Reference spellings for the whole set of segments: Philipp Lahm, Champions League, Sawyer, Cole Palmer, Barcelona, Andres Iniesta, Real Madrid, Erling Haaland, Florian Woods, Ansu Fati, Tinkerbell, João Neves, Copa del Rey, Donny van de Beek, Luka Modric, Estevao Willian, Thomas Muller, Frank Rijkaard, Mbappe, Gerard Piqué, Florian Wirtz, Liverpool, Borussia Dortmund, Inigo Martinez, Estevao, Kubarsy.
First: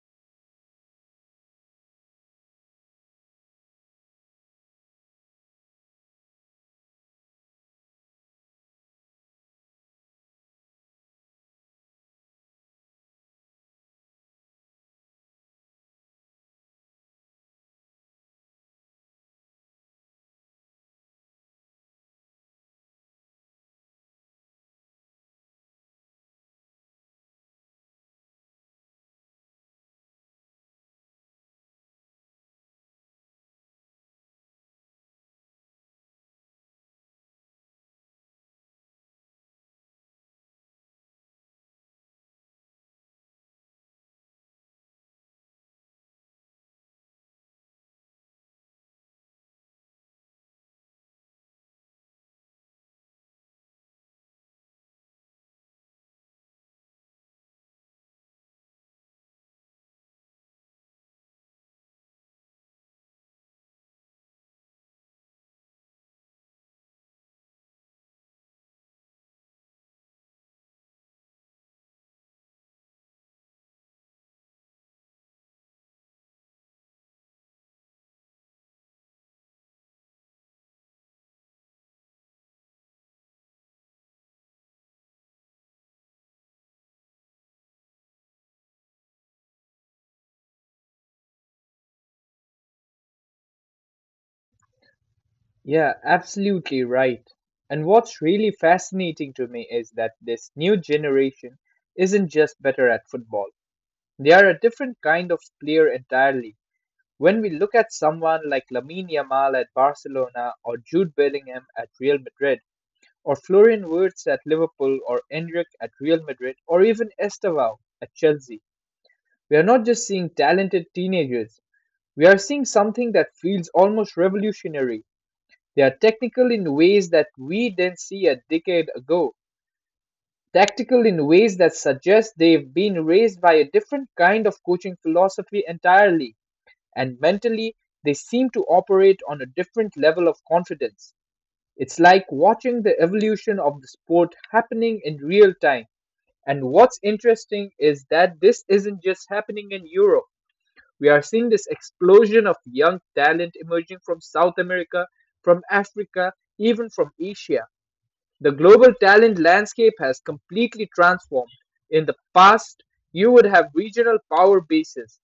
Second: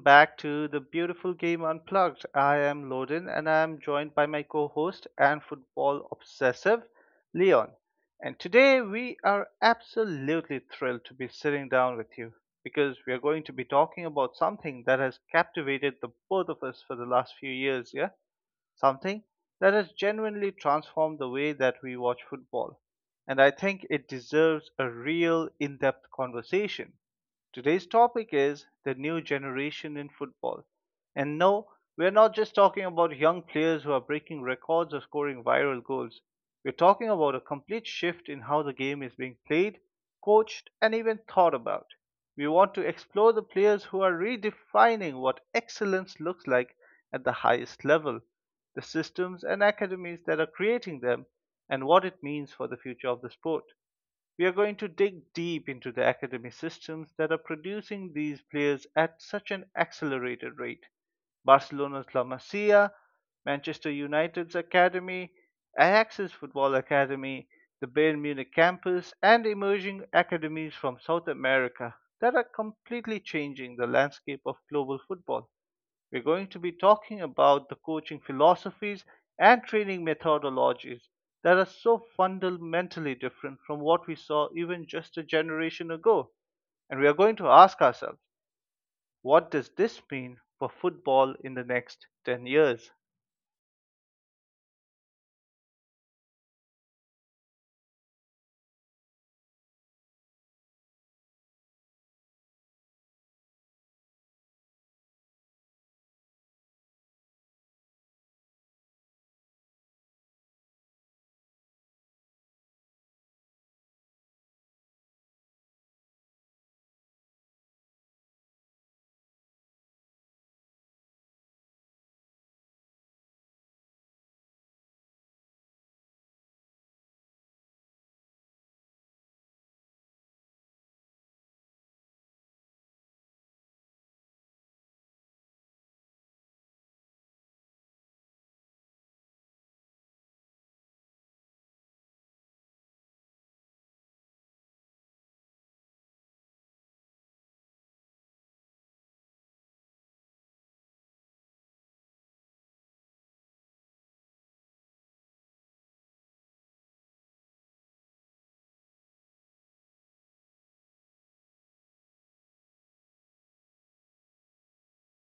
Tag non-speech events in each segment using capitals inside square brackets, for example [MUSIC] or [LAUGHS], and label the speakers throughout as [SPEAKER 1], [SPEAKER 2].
[SPEAKER 1] back to The Beautiful Game Unplugged. I am Loden, and I am joined by my co host and football obsessive, Leon. And today we are absolutely thrilled to be sitting down with you because we are going to be talking about something that has captivated the both of us for the last few years. Yeah, something that has genuinely transformed the way that we watch football. And I think it deserves a real in depth conversation. Today's topic is the new generation in football. And no, we're not just talking about young players who are breaking records or scoring viral goals. We're talking about a complete shift in how the game is being played, coached, and even thought about. We want to explore the players who are redefining what excellence looks like at the highest level, the systems and academies that are creating them, and what it means for the future of the sport. We are going to dig deep into the academy systems that are producing these players at such an accelerated rate: Barcelona's La Masia, Manchester United's Academy, Ajax's Football Academy, the Bayern Munich campus, and emerging academies from South America that are completely changing the landscape of global football. We're going to be talking about the coaching philosophies and training methodologies that are so fundamentally different from what we saw even just a generation ago. And we are going to ask ourselves, what does this mean for football in the next 10 years?
[SPEAKER 2] Yeah, absolutely right. And what's really fascinating to me is that this new generation isn't just better at football. They are a different kind of player entirely. When we look at someone like Lamine Yamal at Barcelona or Jude Bellingham at Real Madrid or Florian Wirtz at Liverpool or Endrick at Real Madrid or even Estevao at Chelsea, we are not just seeing talented teenagers. We are seeing something that feels almost revolutionary. They are technical in ways that we didn't see a decade ago, tactical in ways that suggest they've been raised by a different kind of coaching philosophy entirely, and mentally, they seem to operate on a different level of confidence. It's like watching the evolution of the sport happening in real time. And what's interesting is that this isn't just happening in Europe. We are seeing this explosion of young talent emerging from South America, from Africa, even from Asia. The global talent landscape has completely transformed. In the past, you would have regional power bases.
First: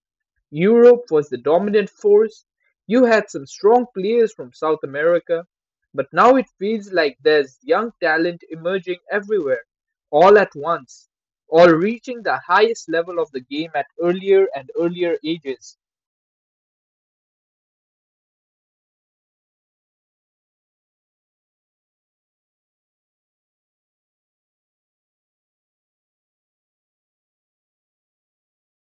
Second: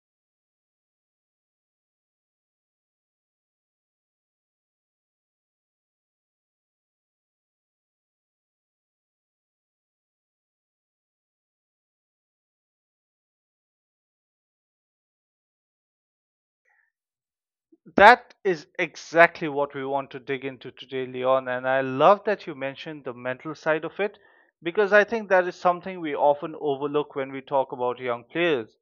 [SPEAKER 2] Europe was the dominant force. You had some strong players from South America. But now it feels like there's young talent emerging everywhere, all at once, all reaching the highest level of the game at earlier and earlier ages.
[SPEAKER 1] That is exactly what we want to dig into today, Leon. And I love that you mentioned the mental side of it, because I think that is something we often overlook when we talk about young players.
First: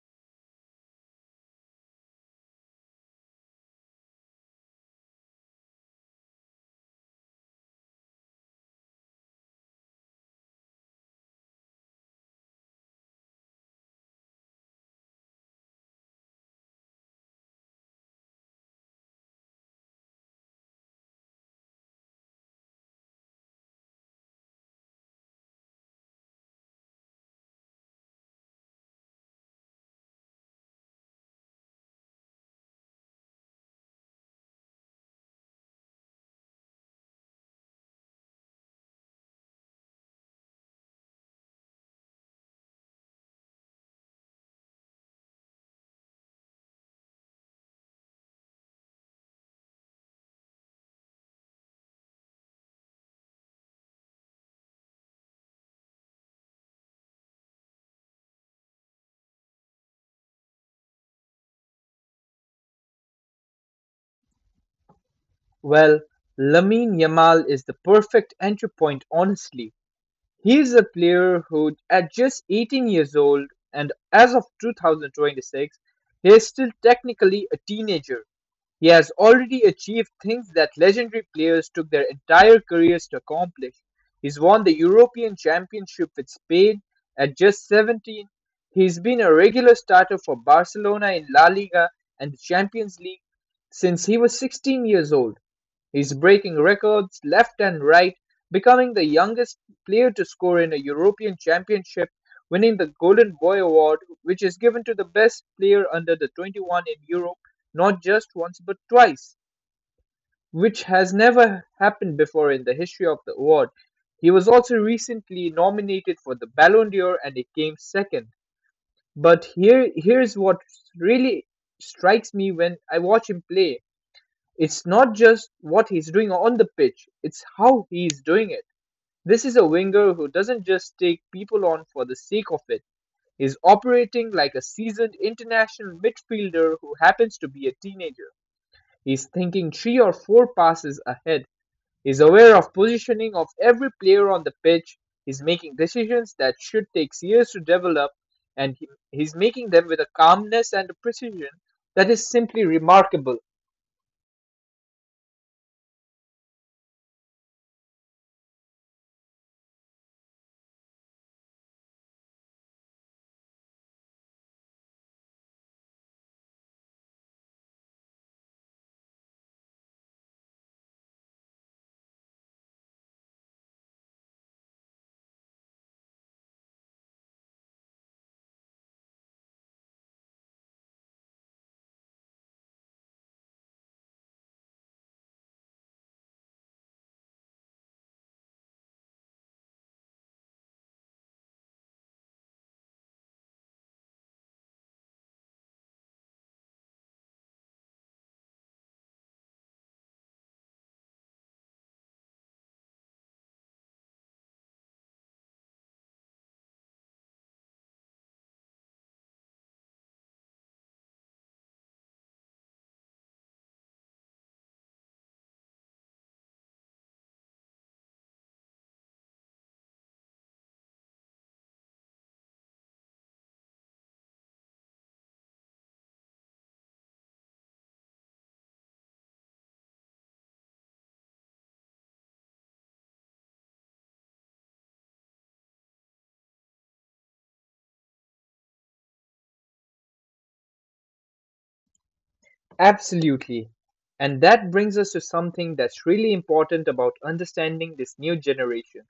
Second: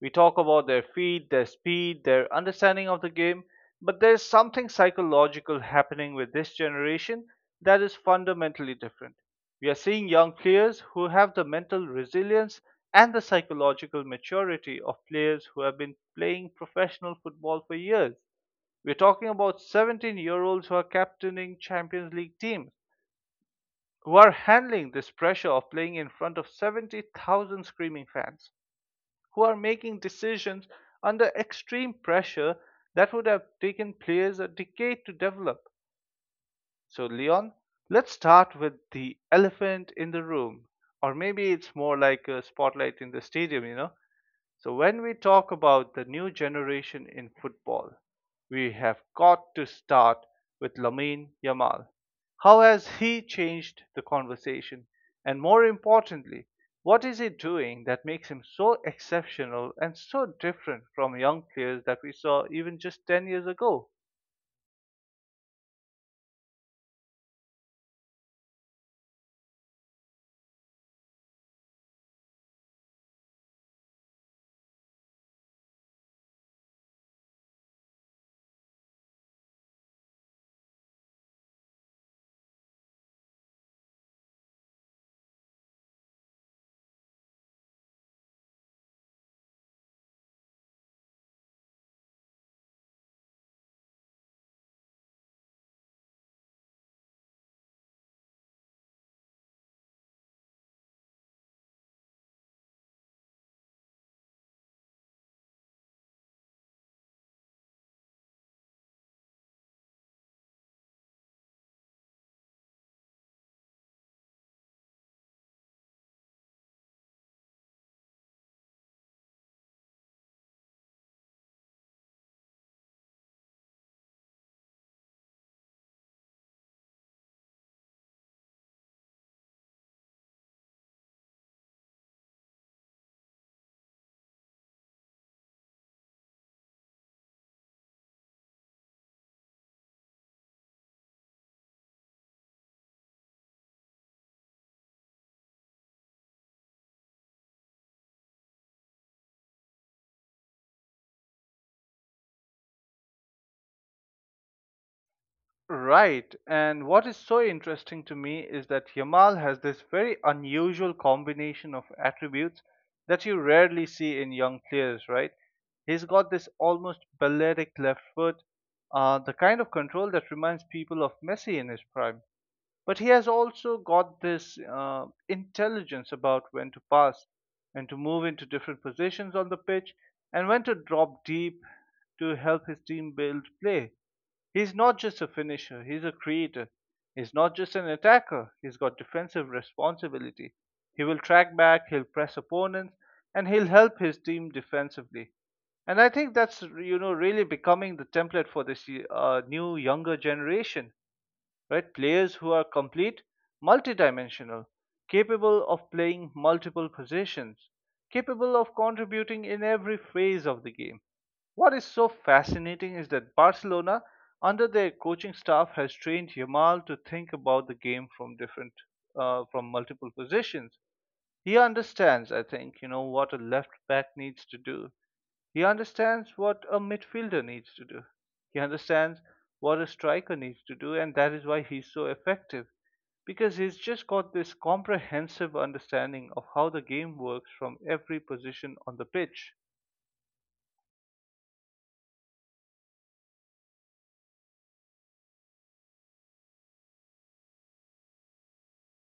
[SPEAKER 1] We talk about their feet, their speed, their understanding of the game, but there's something psychological happening with this generation that is fundamentally different. We are seeing young players who have the mental resilience and the psychological maturity of players who have been playing professional football for years. We're talking about 17-year-olds who are captaining Champions League teams, who are handling this pressure of playing in front of 70,000 screaming fans, who are making decisions under extreme pressure that would have taken players a decade to develop. So, Leon, let's start with the elephant in the room, or maybe it's more like a spotlight in the stadium, you know? So, when we talk about the new generation in football, we have got to start with Lamine Yamal. How has he changed the conversation? And more importantly, what is he doing that makes him so exceptional and so different from young players that we saw even just 10 years ago?
[SPEAKER 2] Well, Lamine Yamal is the perfect entry point, honestly. He is a player who, at just 18 years old and as of 2026, he is still technically a teenager. He has already achieved things that legendary players took their entire careers to accomplish. He's won the European Championship with Spain at just 17. He's been a regular starter for Barcelona in La Liga and the Champions League since he was 16 years old. He's breaking records left and right, becoming the youngest player to score in a European Championship, winning the Golden Boy Award, which is given to the best player under the 21 in Europe, not just once but twice, which has never happened before in the history of the award. He was also recently nominated for the Ballon d'Or and it came second. But here's what really strikes me when I watch him play. It's not just what he's doing on the pitch, it's how he's doing it. This is a winger who doesn't just take people on for the sake of it. He's operating like a seasoned international midfielder who happens to be a teenager. He's thinking three or four passes ahead. He's aware of positioning of every player on the pitch. He's making decisions that should take years to develop, and he's making them with a calmness and a precision that is simply remarkable.
[SPEAKER 1] Right. And what is so interesting to me is that Yamal has this very unusual combination of attributes that you rarely see in young players, right? He's got this almost balletic left foot, the kind of control that reminds people of Messi in his prime. But he has also got this intelligence about when to pass and to move into different positions on the pitch and when to drop deep to help his team build play. He's not just a finisher, he's a creator. He's not just an attacker, he's got defensive responsibility. He will track back, he'll press opponents, and he'll help his team defensively. And I think that's really becoming the template for this new younger generation, right? Players who are complete, multidimensional, capable of playing multiple positions, capable of contributing in every phase of the game. What is so fascinating is that Barcelona, under their coaching staff, has trained Yamal to think about the game from from multiple positions. He understands, I think, what a left back needs to do. He understands what a midfielder needs to do. He understands what a striker needs to do, and that is why he's so effective, because he's just got this comprehensive understanding of how the game works from every position on the pitch.
[SPEAKER 2] Absolutely. And that brings us to something that's really important about understanding this new generation.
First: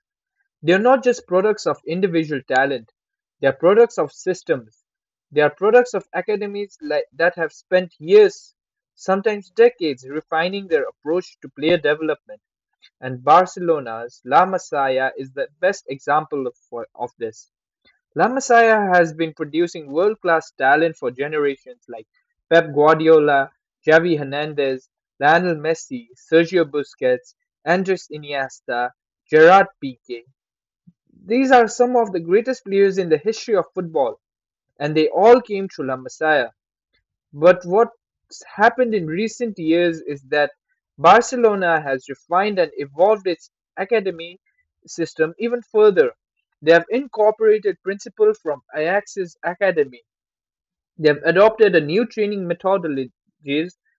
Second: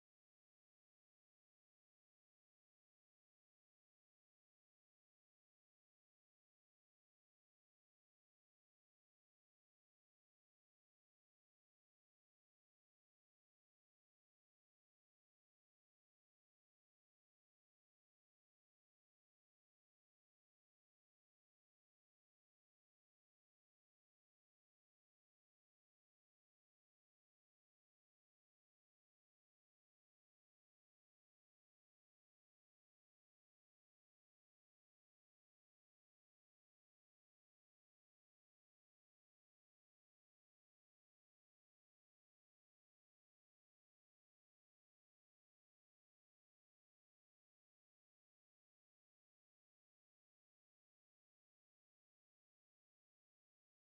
[SPEAKER 2] They are not just products of individual talent, they are products of systems. They are products of academies that have spent years, sometimes decades, refining their approach to player development. And Barcelona's La Masia is the best example of this. La Masia has been producing world class talent for generations like Pep Guardiola, Xavi Hernandez, Lionel Messi, Sergio Busquets, Andres Iniesta, Gerard Piqué. These are some of the greatest players in the history of football, and they all came through La Masia. But what's happened in recent years is that Barcelona has refined and evolved its academy system even further. They have incorporated principles from Ajax's academy. They have adopted a new training methodologies. They've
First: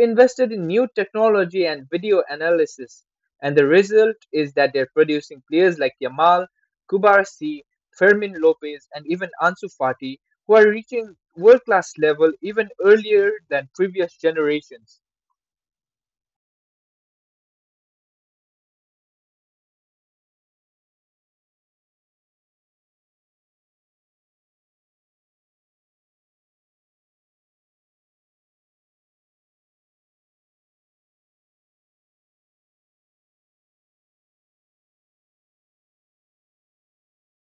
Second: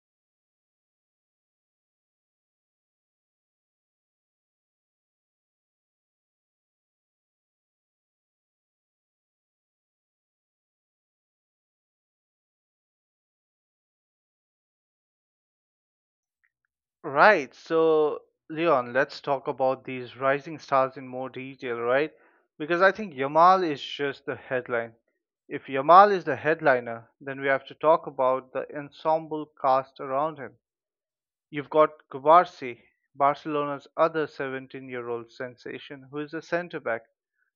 [SPEAKER 2] invested in new technology and video analysis, and the result is that they're producing players like Yamal, Kubarasi, Fermin Lopez, and even Ansu Fati, who are reaching world class level even earlier than previous generations.
[SPEAKER 1] Right. So, Leon, let's talk about these rising stars in more detail, right? Because I think Yamal is just the headline. If Yamal is the headliner, then we have to talk about the ensemble cast around him. You've got Gubarsi, Barcelona's other 17-year-old sensation, who is a centre back.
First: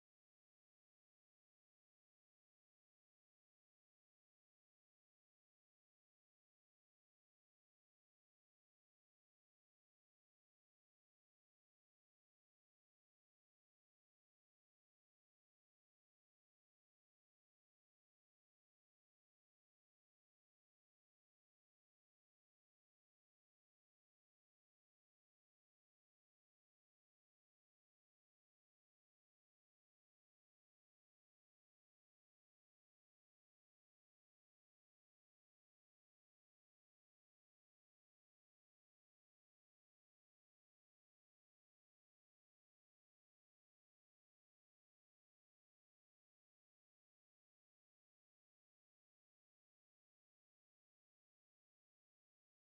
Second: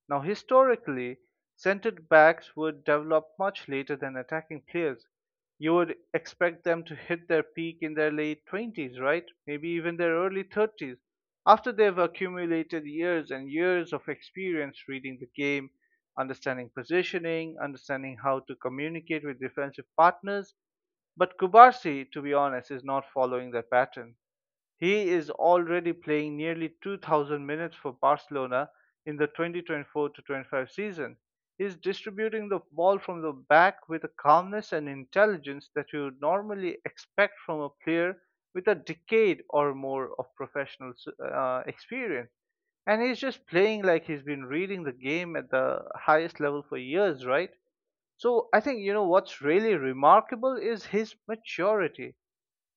[SPEAKER 1] Now, historically, centre backs would develop much later than attacking players. You would expect them to hit their peak in their late 20s, right? Maybe even their early 30s, after they've accumulated years and years of experience reading the game, understanding positioning, understanding how to communicate with defensive partners. But Kubarsy, to be honest, is not following that pattern. He is already playing nearly 2,000 minutes for Barcelona in the 2024 25 season. He is distributing the ball from the back with a calmness and intelligence that you would normally expect from a player with a decade or more of professional experience. And he's just playing like he's been reading the game at the highest level for years, right? So I think, you know, what's really remarkable is his maturity.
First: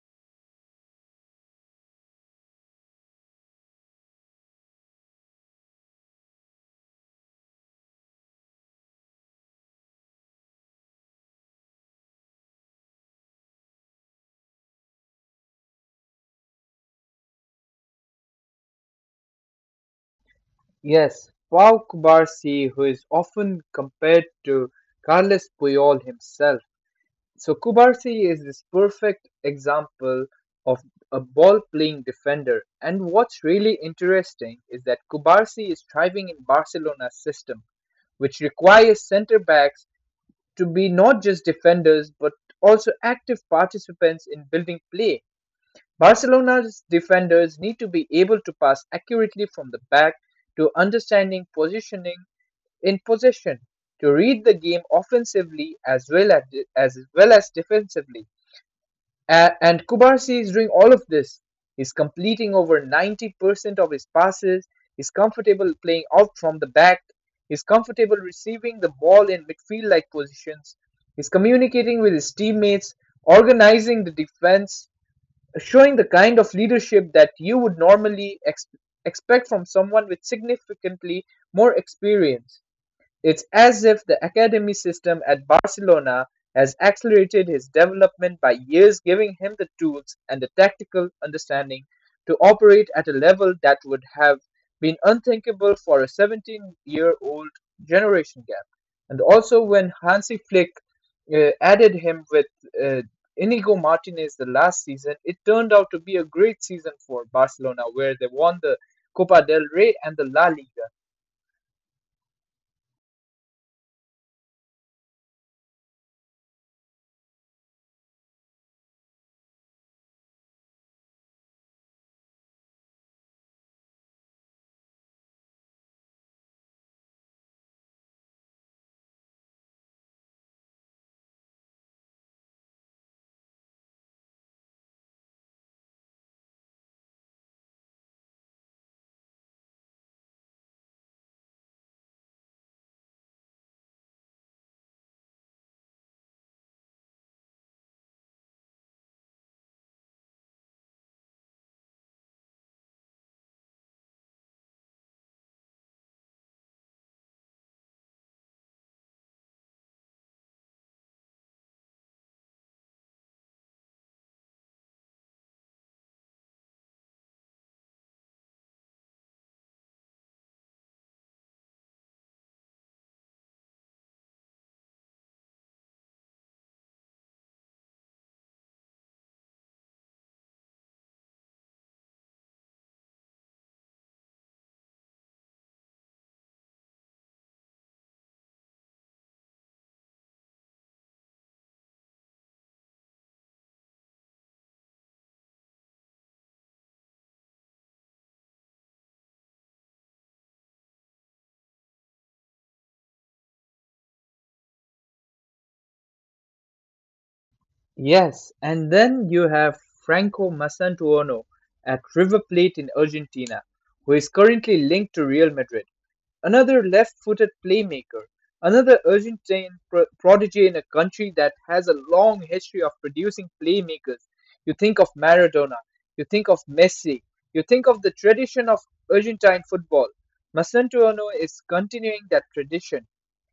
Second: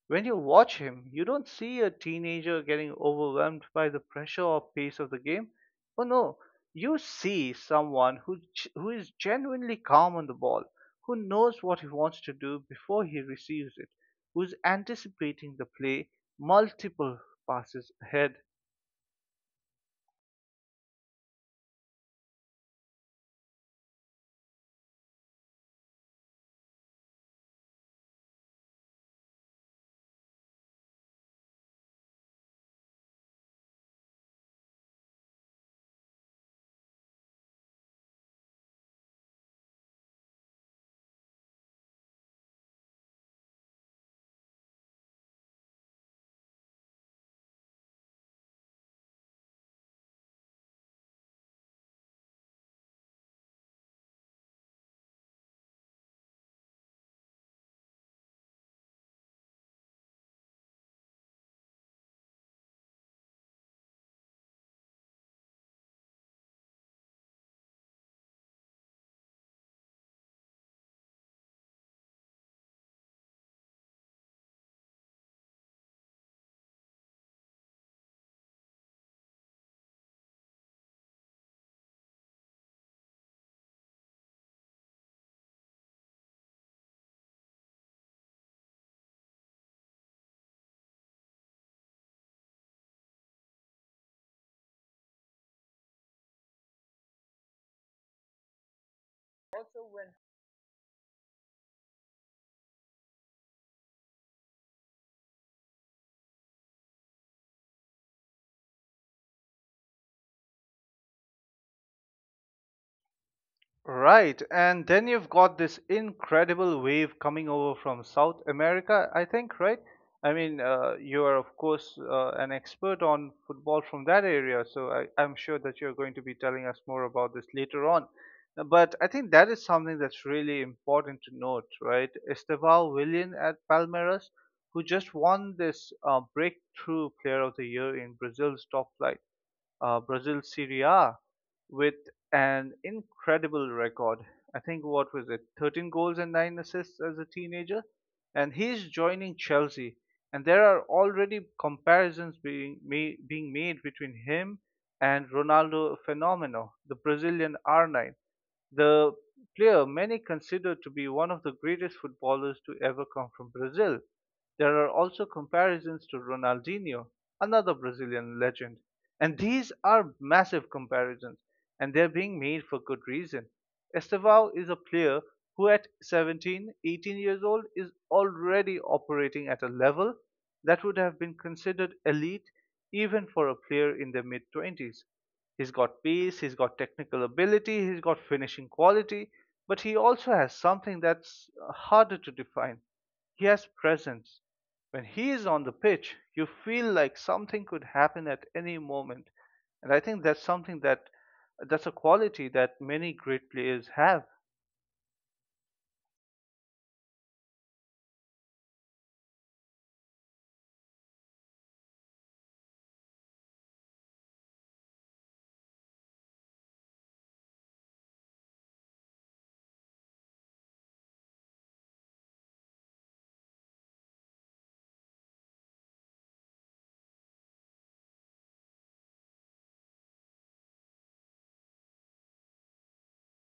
[SPEAKER 1] When you watch him, you don't see a teenager getting overwhelmed by the pressure or pace of the game. Oh no, you see someone who is genuinely calm on the ball, who knows what he wants to do before he receives it, who's anticipating the play multiple passes ahead.
[SPEAKER 2] Yes, Pau Kubarsi, who is often compared to Carles Puyol himself, so Kubarsi is this perfect example of a ball playing defender. And what's really interesting is that Kubarsi is thriving in Barcelona's system, which requires center backs to be not just defenders but also active participants in building play. Barcelona's defenders need to be able to pass accurately from the back to understanding positioning in possession to read the game offensively as well as defensively. And Kubarsi is doing all of this. He's completing over 90% of his passes. He's comfortable playing out from the back. He's comfortable receiving the ball in midfield like positions. He's communicating with his teammates, organizing the defense, showing the kind of leadership that you would normally expect from someone with significantly more experience. It's as if the academy system at Barcelona has accelerated his development by years giving him the tools and the tactical understanding to operate at a level that would have been unthinkable for a 17-year-old generation gap. And also when Hansi Flick added him with uh, Inigo Martinez the last season, it turned out to be a great season for Barcelona, where they won the Copa del Rey and the La Liga.
[SPEAKER 1] Right, and then you've got this incredible wave coming over from South America, I think, right? I mean, you are, of course, an expert on football from that area, so I'm sure that you're going to be telling us more about this later on. But I think that is something that's really important to note, right? Estevao Willian at Palmeiras, who just won this Breakthrough Player of the Year in Brazil's top flight, Brazil Serie A, with an incredible record. I think what was it, 13 goals and 9 assists as a teenager, and he's joining Chelsea. And there are already comparisons being made between him and Ronaldo Fenomeno, the Brazilian R9, the player many consider to be one of the greatest footballers to ever come from Brazil. There are also comparisons to Ronaldinho, another Brazilian legend, and these are massive comparisons, and they're being made for good reason. Estevao is a player who at 17, 18 years old is already operating at a level that would have been considered elite even for a player in their mid 20s. He's got pace, he's got technical ability, he's got finishing quality, but he also has something that's harder to define. He has presence. When he is on the pitch, you feel like something could happen at any moment. And I think that's something that's a quality that many great players have.
[SPEAKER 2] Yes, and then you have Franco Masantuono at River Plate in Argentina, who is currently linked to Real Madrid. Another left-footed playmaker, another Argentine prodigy in a country that has a long history of producing playmakers. You think of Maradona, you think of Messi, you think of the tradition of Argentine football. Masantuono is continuing that tradition.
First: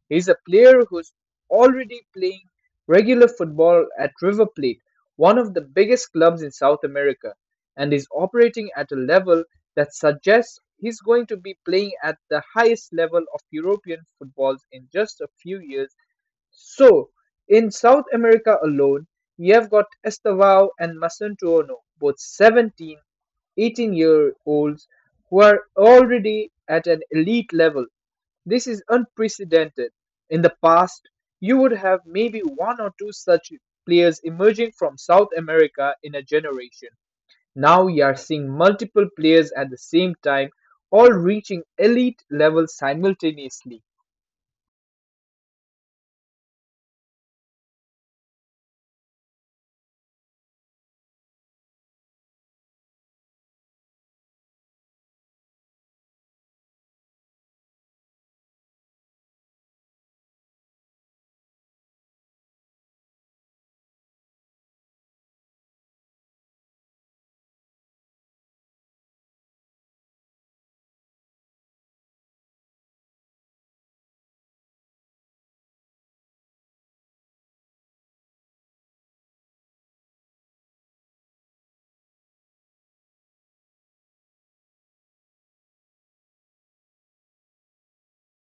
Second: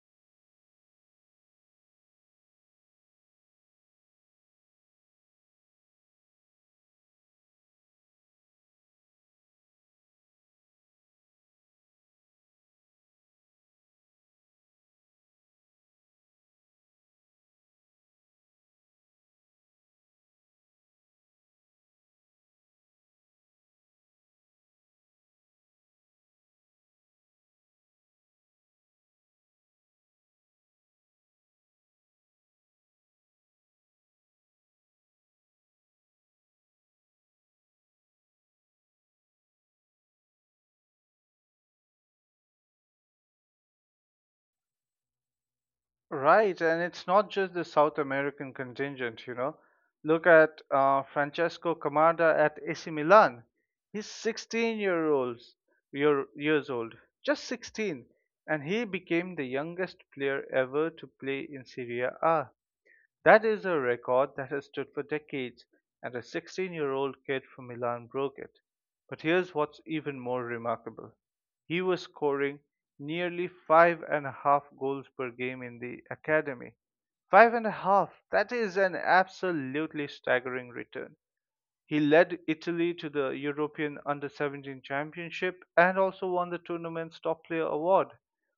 [SPEAKER 2] He's a player who's already playing regular football at River Plate, one of the biggest clubs in South America, and is operating at a level that suggests he's going to be playing at the highest level of European footballs in just a few years. So, in South America alone, you have got Estevao and Masunto Ono, both 17, 18 year olds who are already at an elite level. This is unprecedented. In the past, you would have maybe one or two such players emerging from South America in a generation. Now you are seeing multiple players at the same time, all reaching elite level simultaneously.
[SPEAKER 1] Right, and it's not just the South American contingent, you know. Look at Francesco Camarda at AC Milan. He's 16 years old, just 16, and he became the youngest player ever to play in Serie A. That is a record that has stood for decades, and a 16-year-old kid from Milan broke it. But here's what's even more remarkable: he was scoring nearly five and a half goals per game in the academy. Five and a half! That is an absolutely staggering return. He led Italy to the European Under 17 Championship and also won the tournament's top player award.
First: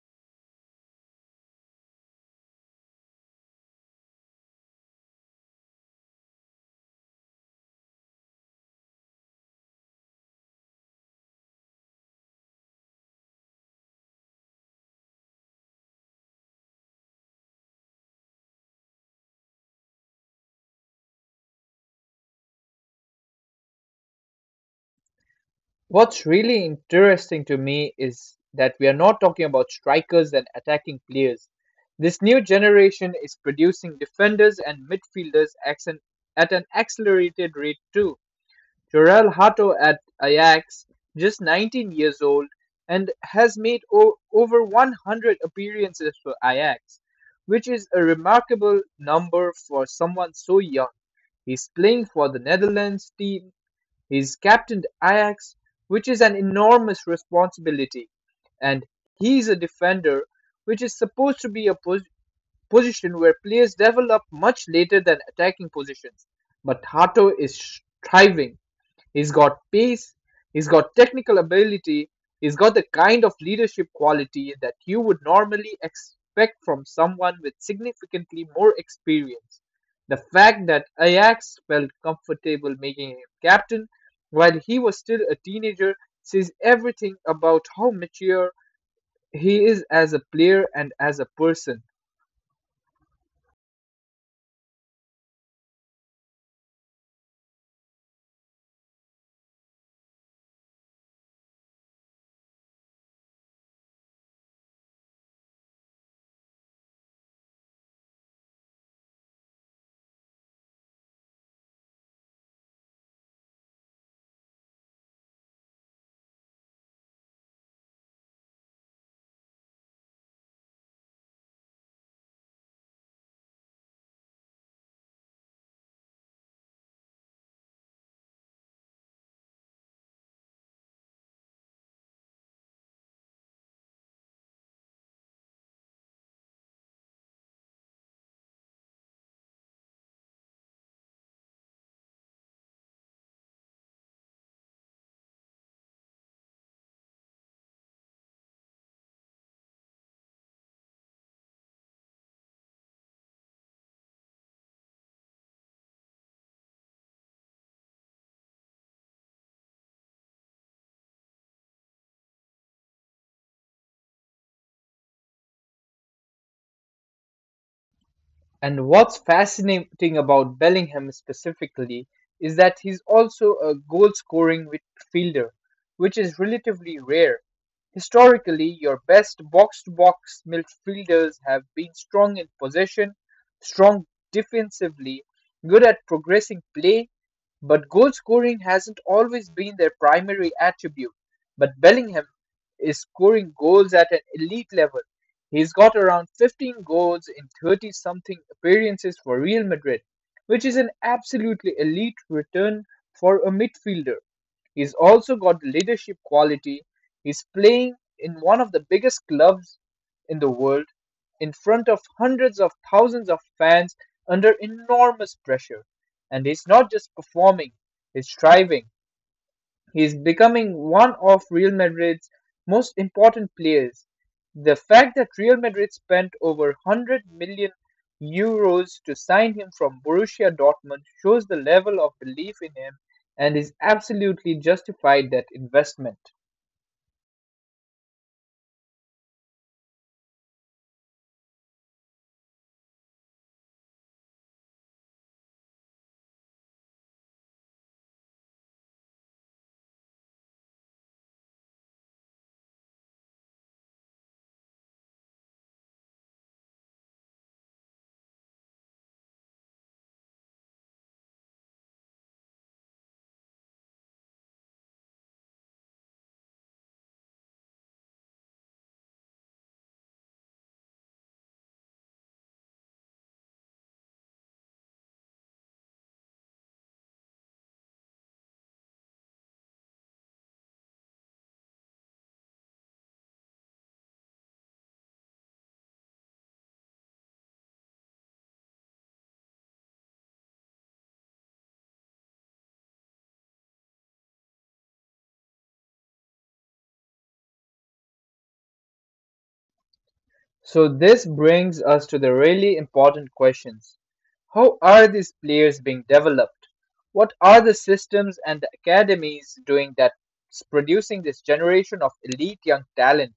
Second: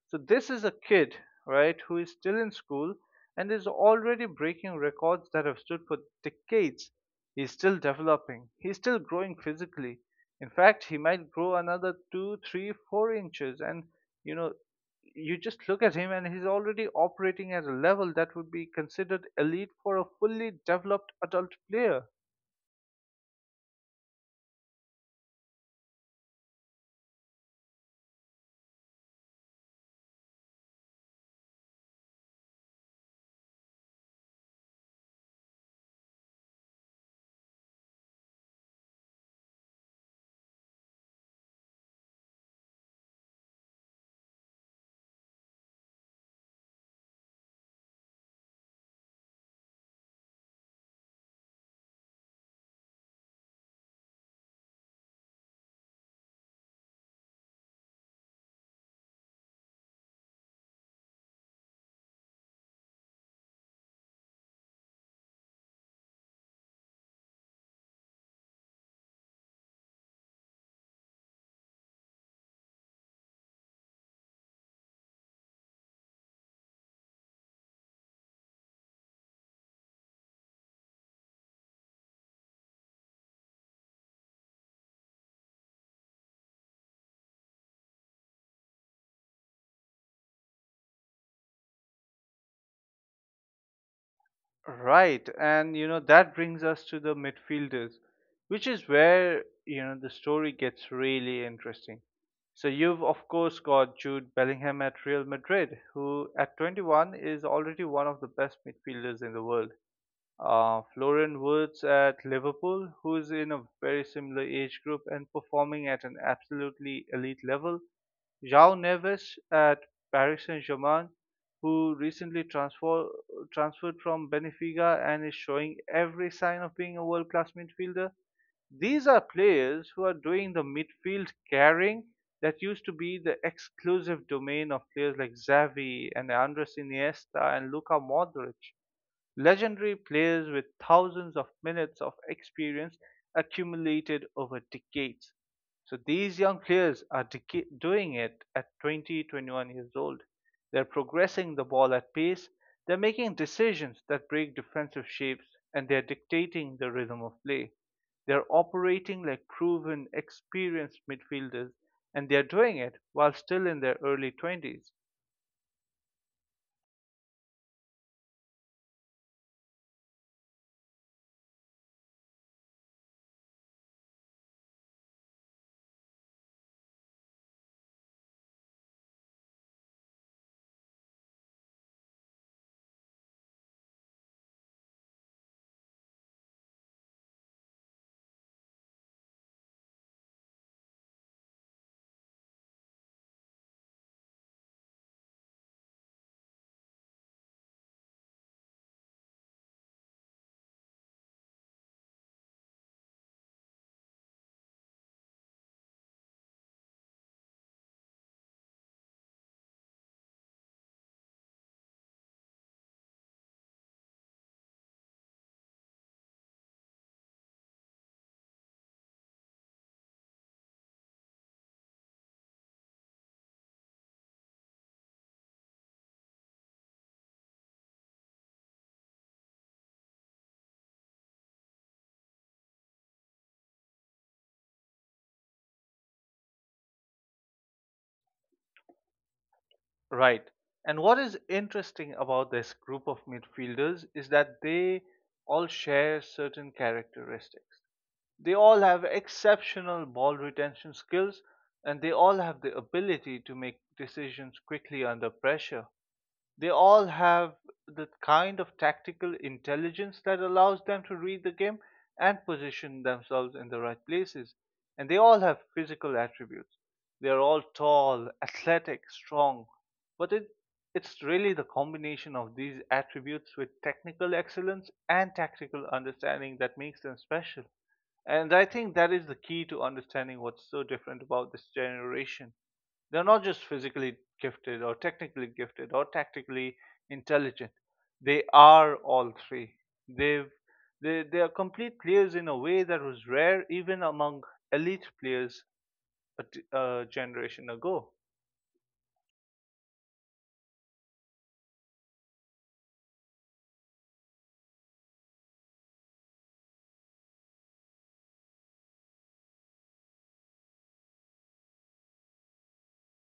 [SPEAKER 1] So, this is a kid, right, who is still in school and is already breaking records that have stood for decades. He's still developing, he's still growing physically. In fact, he might grow another two, three, 4 inches. And, you know, you just look at him and he's already operating at a level that would be considered elite for a fully developed adult player.
[SPEAKER 2] What's really interesting to me is that we are not talking about strikers and attacking players. This new generation is producing defenders and midfielders at an accelerated rate too. Jorel Hato at Ajax, just 19 years old, and has made over 100 appearances for Ajax, which is a remarkable number for someone so young. He's playing for the Netherlands team, he's captained Ajax, which is an enormous responsibility, and he's a defender, which is supposed to be a position where players develop much later than attacking positions. But Hato is thriving. He's got pace, he's got technical ability, he's got the kind of leadership quality that you would normally expect from someone with significantly more experience. The fact that Ajax felt comfortable making him captain while he was still a teenager says everything about how mature he is as a player and as a person.
[SPEAKER 1] Right, and you know that brings us to the midfielders, which is where, you know, the story gets really interesting. So you've of course got Jude Bellingham at Real Madrid, who at 21 is already one of the best midfielders in the world. Florian Wirtz at Liverpool, who's in a very similar age group and performing at an absolutely elite level, João Neves at Paris Saint-Germain, who recently transferred from Benfica and is showing every sign of being a world-class midfielder. These are players who are doing the midfield carrying that used to be the exclusive domain of players like Xavi and Andres Iniesta and Luka Modric, legendary players with thousands of minutes of experience accumulated over decades. So these young players are doing it at 20, 21 years old. They're progressing the ball at pace, they're making decisions that break defensive shapes, and they're dictating the rhythm of play. They're operating like proven, experienced midfielders, and they're doing it while still in their early 20s.
[SPEAKER 2] And what's fascinating about Bellingham specifically is that he's also a goal scoring midfielder, which is relatively rare. Historically, your best box to box midfielders have been strong in possession, strong defensively, good at progressing play, but goal scoring hasn't always been their primary attribute. But Bellingham is scoring goals at an elite level. He's got around 15 goals in 30 something appearances for Real Madrid, which is an absolutely elite return for a midfielder. He's also got the leadership quality. He's playing in one of the biggest clubs in the world in front of hundreds of thousands of fans under enormous pressure. And he's not just performing, he's striving. He's becoming one of Real Madrid's most important players. The fact that Real Madrid spent over €100 million to sign him from Borussia Dortmund shows the level of belief in him and is absolutely justified that investment.
[SPEAKER 1] Right. And what is interesting about this group of midfielders is that they all share certain characteristics. They all have exceptional ball retention skills, and they all have the ability to make decisions quickly under pressure. They all have the kind of tactical intelligence that allows them to read the game and position themselves in the right places. And they all have physical attributes. They are all tall, athletic, strong. But it's really the combination of these attributes with technical excellence and tactical understanding that makes them special. And I think that is the key to understanding what's so different about this generation. They're not just physically gifted or technically gifted or tactically intelligent. They are all three. They've, they are complete players in a way that was rare even among elite players a generation ago.
[SPEAKER 2] So this brings us to the really important questions. How are these players being developed? What are the systems and the academies doing that's producing this generation of elite young talent?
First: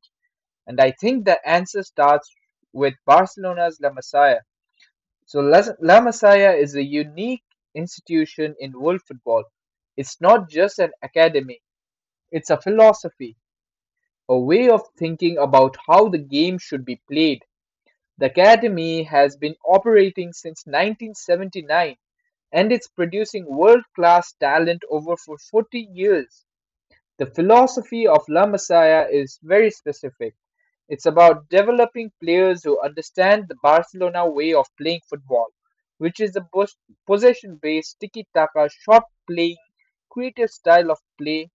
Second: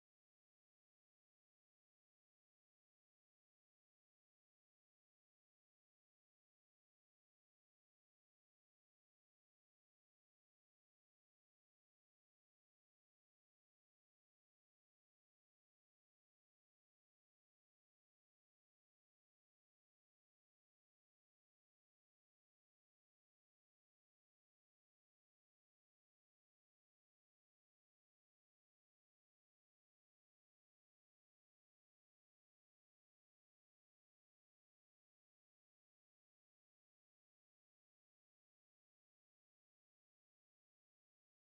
[SPEAKER 2] And I think the answer starts with Barcelona's La Masia. So La Masia is a unique institution in world football. It's not just an academy, it's a philosophy, a way of thinking about how the game should be played. The Academy has been operating since 1979 and it's producing world-class talent over for 40 years. The philosophy of La Masia is very specific. It's about developing players who understand the Barcelona way of playing football, which is a possession-based tiki-taka shot playing creative style of play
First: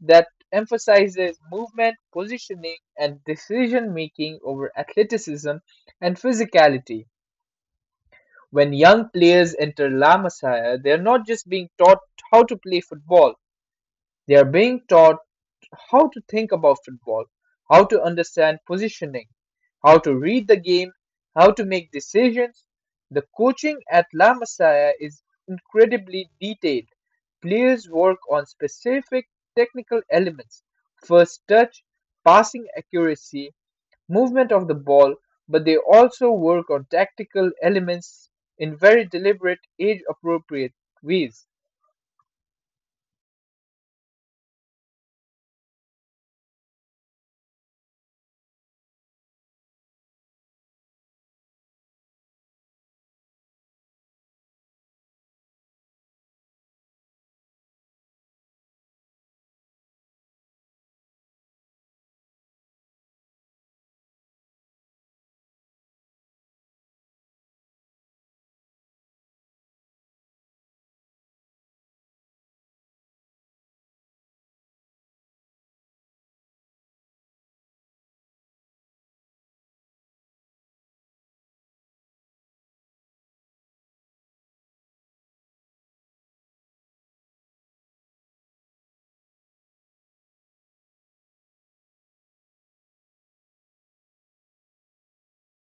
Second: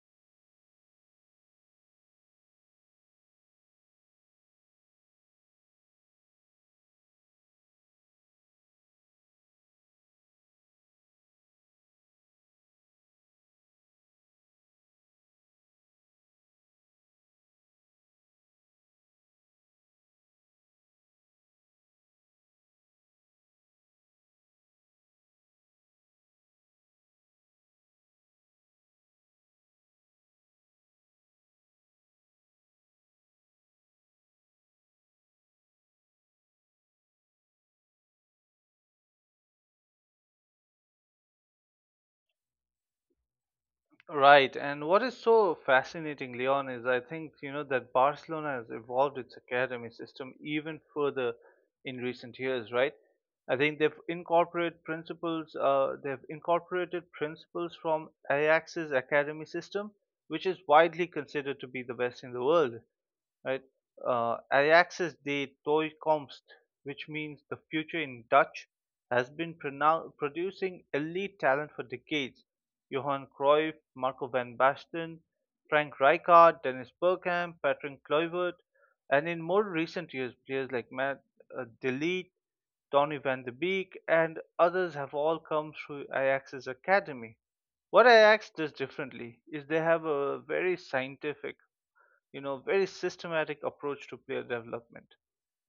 [SPEAKER 2] that emphasizes movement, positioning, and decision making over athleticism and physicality. When young players enter La Masia, they are not just being taught how to play football, they are being taught how to think about football, how to understand positioning, how to read the game, how to make decisions. The coaching at La Masia is incredibly detailed. Players work on specific technical elements first touch, passing accuracy, movement of the ball, but they also work on tactical elements in very deliberate, age appropriate ways.
[SPEAKER 1] Right, and what is so fascinating, Leon, is I think you know that Barcelona has evolved its academy system even further in recent years, right? I think they've incorporated principles. They've incorporated principles from Ajax's academy system, which is widely considered to be the best in the world, right? Ajax's de toekomst, which means the future in Dutch, has been producing elite talent for decades. Johan Cruyff, Marco van Basten, Frank Rijkaard, Dennis Bergkamp, Patrick Kluivert, and in more recent years, players like Matt De Ligt, Donny van de Beek, and others have all come through Ajax's academy. What I ask this differently is they have a very scientific, you know, very systematic approach to player development.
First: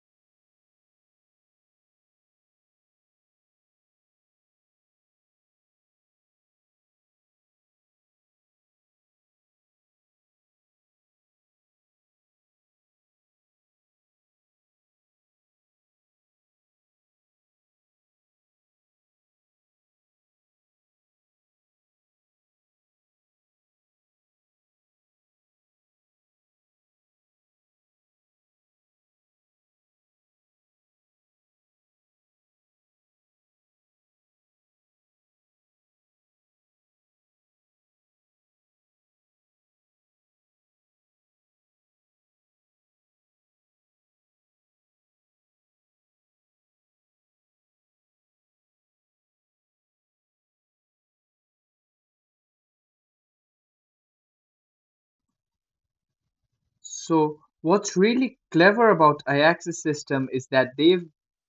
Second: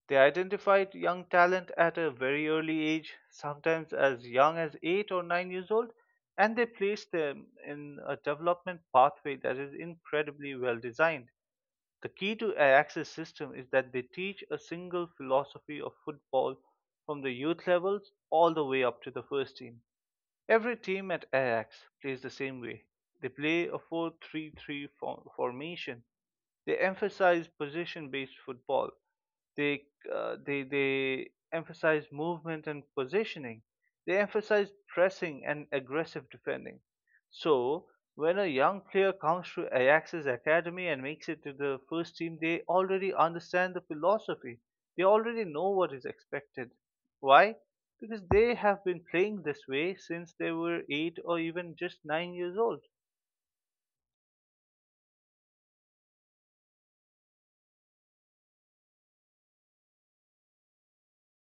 [SPEAKER 1] They identified young talent at a very early age, sometimes as young as 8 or 9 years old, and they placed them in a development pathway that is incredibly well designed. The key to Ajax's system is that they teach a single philosophy of football from the youth levels all the way up to the first team. Every team at Ajax plays the same way. They play a four-three-three formation. They emphasize position-based football. They emphasize movement and positioning. They emphasize pressing and aggressive defending. So when a young player comes to Ajax's academy and makes it to the first team, they already understand the philosophy. They already know what is expected. Why? Because they have been playing this way since they were eight or even just 9 years old.
[SPEAKER 2] So what's really clever about Ajax's system is that they've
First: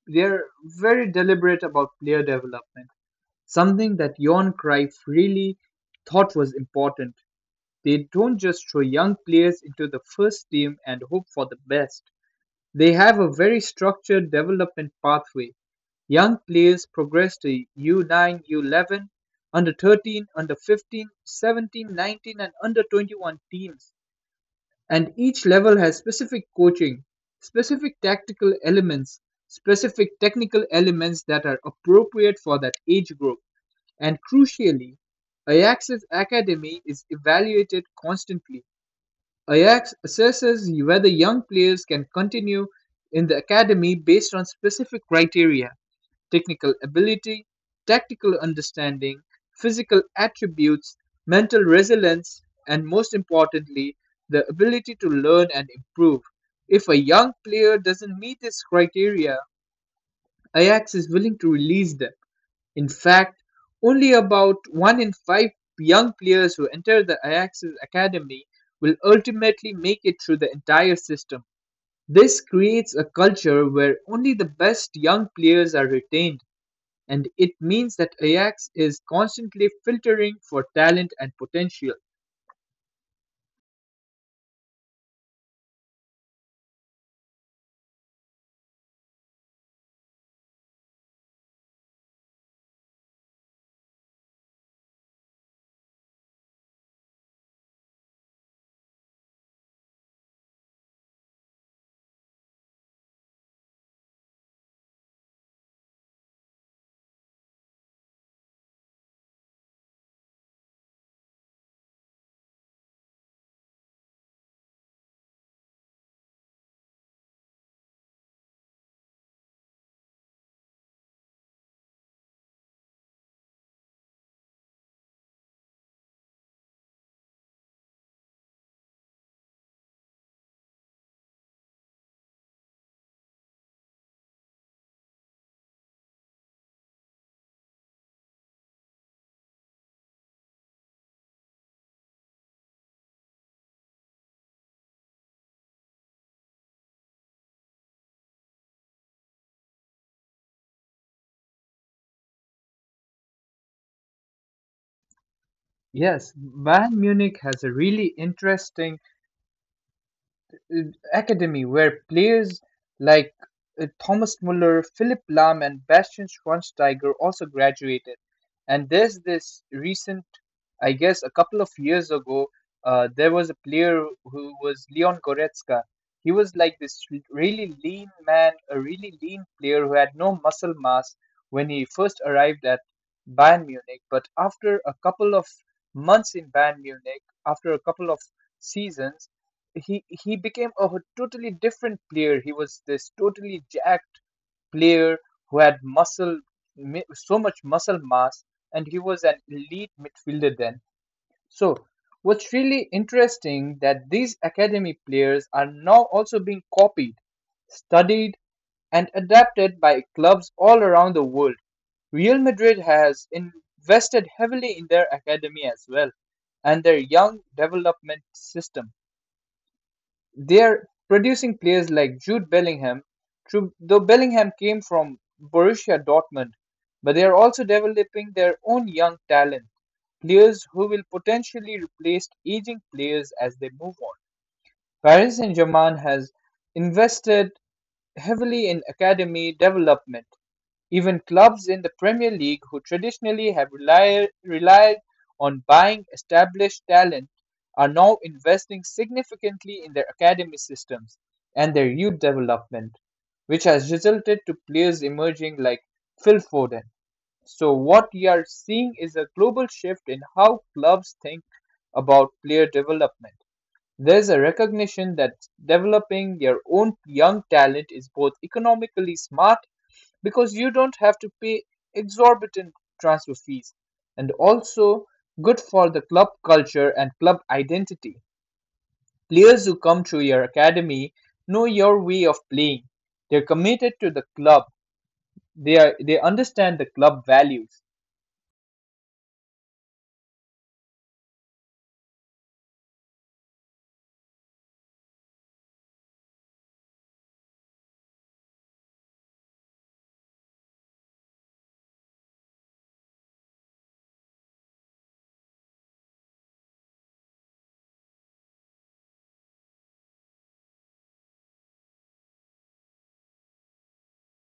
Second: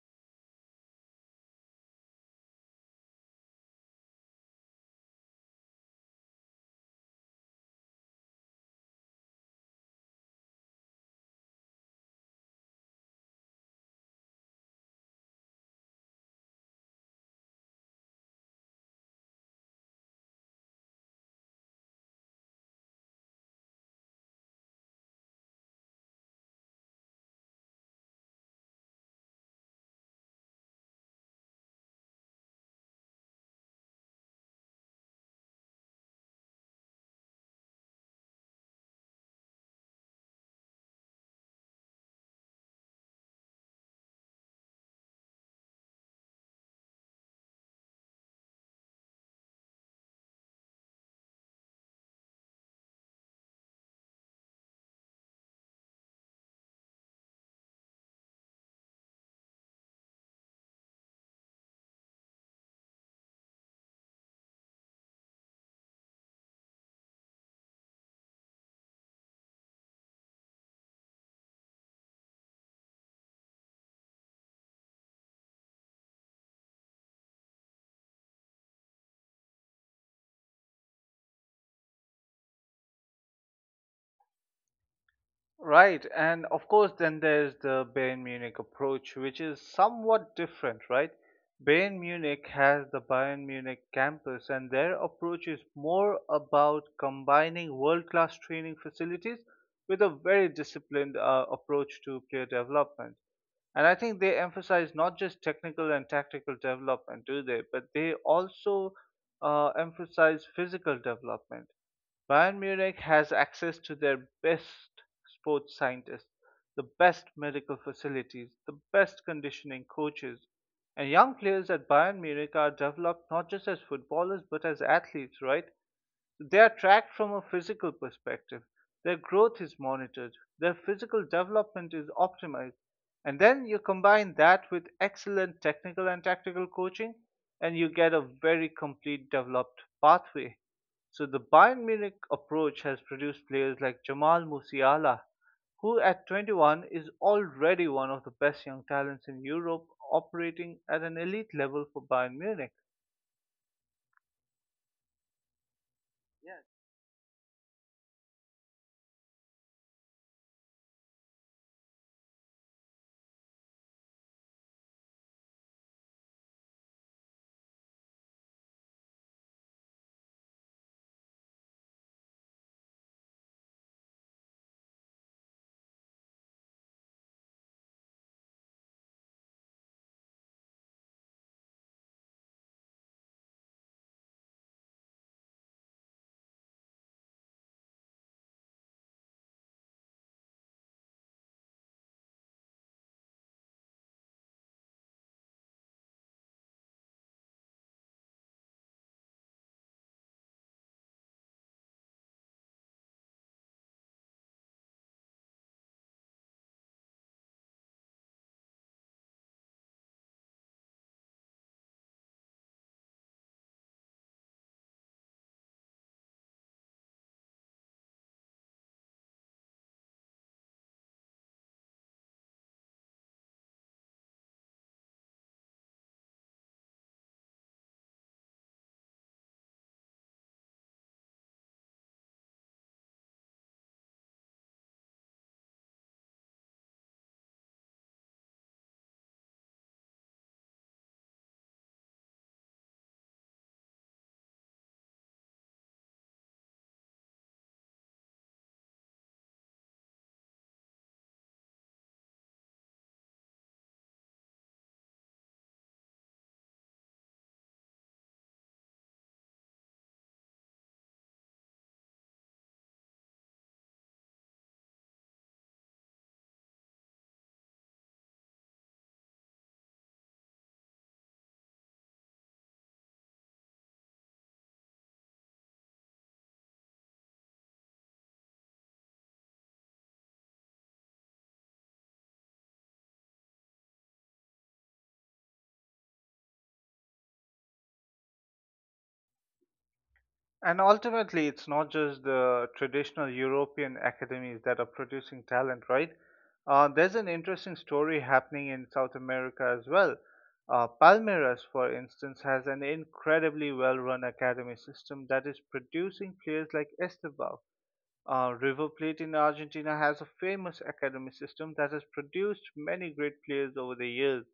[SPEAKER 2] they're very deliberate about player development, something that Johan Cruyff really thought was important. They don't just throw young players into the first team and hope for the best. They have a very structured development pathway. Young players progress to U-nine, U-11, under-13, under-15, 17, 19 and under-21 teams, and each level has specific coaching, specific tactical elements, specific technical elements that are appropriate for that age group. And crucially, Ajax's academy is evaluated constantly. Ajax assesses whether young players can continue in the academy based on specific criteria: technical ability, tactical understanding, physical attributes, mental resilience, and most importantly, the ability to learn and improve. If a young player doesn't meet this criteria, Ajax is willing to release them. In fact, only about one in five young players who enter the Ajax's academy will ultimately make it through the entire system. This creates a culture where only the best young players are retained, and it means that Ajax is constantly filtering for talent and potential.
[SPEAKER 1] Right, and of course, then there's the Bayern Munich approach, which is somewhat different, right? Bayern Munich has the Bayern Munich campus, and their approach is more about combining world class training facilities with a very disciplined approach to player development. And I think they emphasize not just technical and tactical development, do they? But they also emphasize physical development. Bayern Munich has access to their best sports scientists, the best medical facilities, the best conditioning coaches, and young players at Bayern Munich are developed not just as footballers but as athletes, right? They are tracked from a physical perspective, their growth is monitored, their physical development is optimized, and then you combine that with excellent technical and tactical coaching, and you get a very complete developed pathway. So the Bayern Munich approach has produced players like Jamal Musiala, who at 21 is already one of the best young talents in Europe operating at an elite level for Bayern Munich.
[SPEAKER 2] Yes,
[SPEAKER 1] Yeah,
[SPEAKER 2] Bayern Munich has a really interesting uh, academy where players like Thomas Muller, Philipp Lahm, and Bastian Schweinsteiger also graduated. And there's this recent, I guess, a couple of years ago, there was a player who was Leon Goretzka. He was like this really lean man, a really lean player who had no muscle mass when he first arrived at Bayern Munich. But after a couple of months in Bayern Munich, after a couple of seasons, he became a totally different player. He was this totally jacked player who had so much muscle mass, and he was an elite midfielder then. So what's really interesting, that these academy players are now also being copied, studied and adapted by clubs all around the world. Real Madrid has invested heavily in their academy as well, and their young development system. They are producing players like Jude Bellingham, though Bellingham came from Borussia Dortmund, but they are also developing their own young talent, players who will potentially replace aging players as they move on. Paris Saint-Germain has invested heavily in academy development. Even clubs in the Premier League who traditionally have relied on buying established talent are now investing significantly in their academy systems and their youth development, which has resulted to players emerging like Phil Foden. So what we are seeing is a global shift in how clubs think about player development. There's a recognition that developing your own young talent is both economically smart, because you don't have to pay exorbitant transfer fees, and also good for the club culture and club identity. Players who come through your academy know your way of playing. They're committed to the club. They understand the club values.
[SPEAKER 1] and ultimately, it's not just the traditional European academies that are producing talent, right? There's an interesting story happening in South America as well. Palmeiras, for instance, has an incredibly well run academy system that is producing players like Estevao. River Plate in Argentina has a famous academy system that has produced many great players over the years.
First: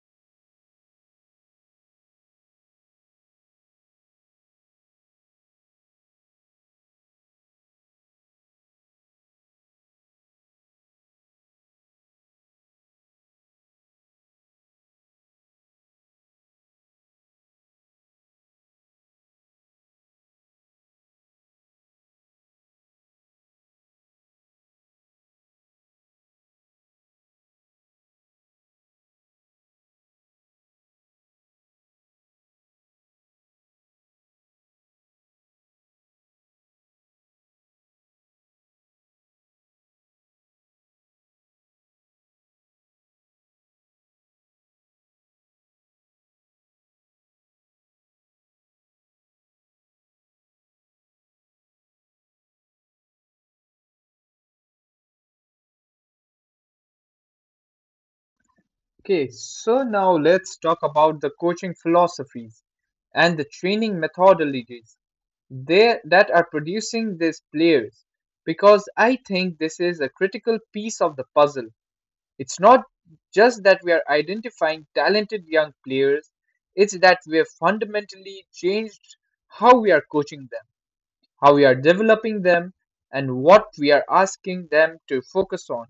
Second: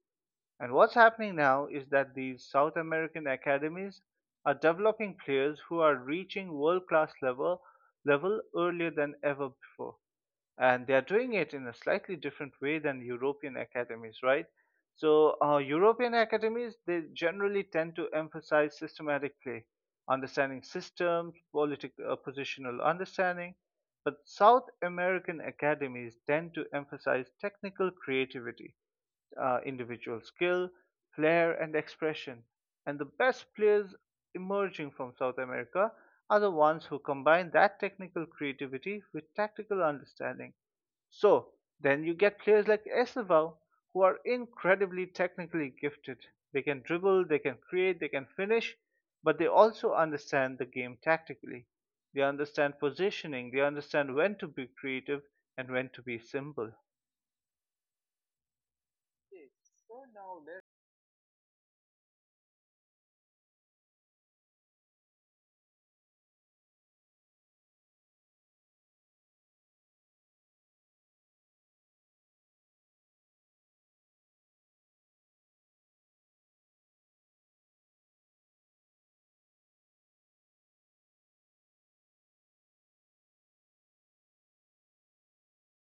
[SPEAKER 1] And what's happening now is that these South American academies are developing players who are reaching world class level earlier than ever before. And they are doing it in a slightly different way than European academies, right? So European academies, they generally tend to emphasize systematic play, understanding systems, political positional understanding, but South American academies tend to emphasize technical creativity, individual skill, flair, and expression. And the best players emerging from South America are the ones who combine that technical creativity with tactical understanding. So then you get players like Estevao, who are incredibly technically gifted. They can dribble, they can create, they can finish, but they also understand the game tactically. They understand positioning, they understand when to be creative and when to be simple.
[SPEAKER 2] Okay,
[SPEAKER 1] Okay,
[SPEAKER 2] so
[SPEAKER 1] so
[SPEAKER 2] now
[SPEAKER 1] now
[SPEAKER 2] let's talk about the coaching philosophies and the training methodologies there that are producing these players, because I think this is a critical piece of the puzzle. It's not just that we are identifying talented young players, it's that we have fundamentally changed how we are coaching them, how we are developing them, and what we are asking them to focus on.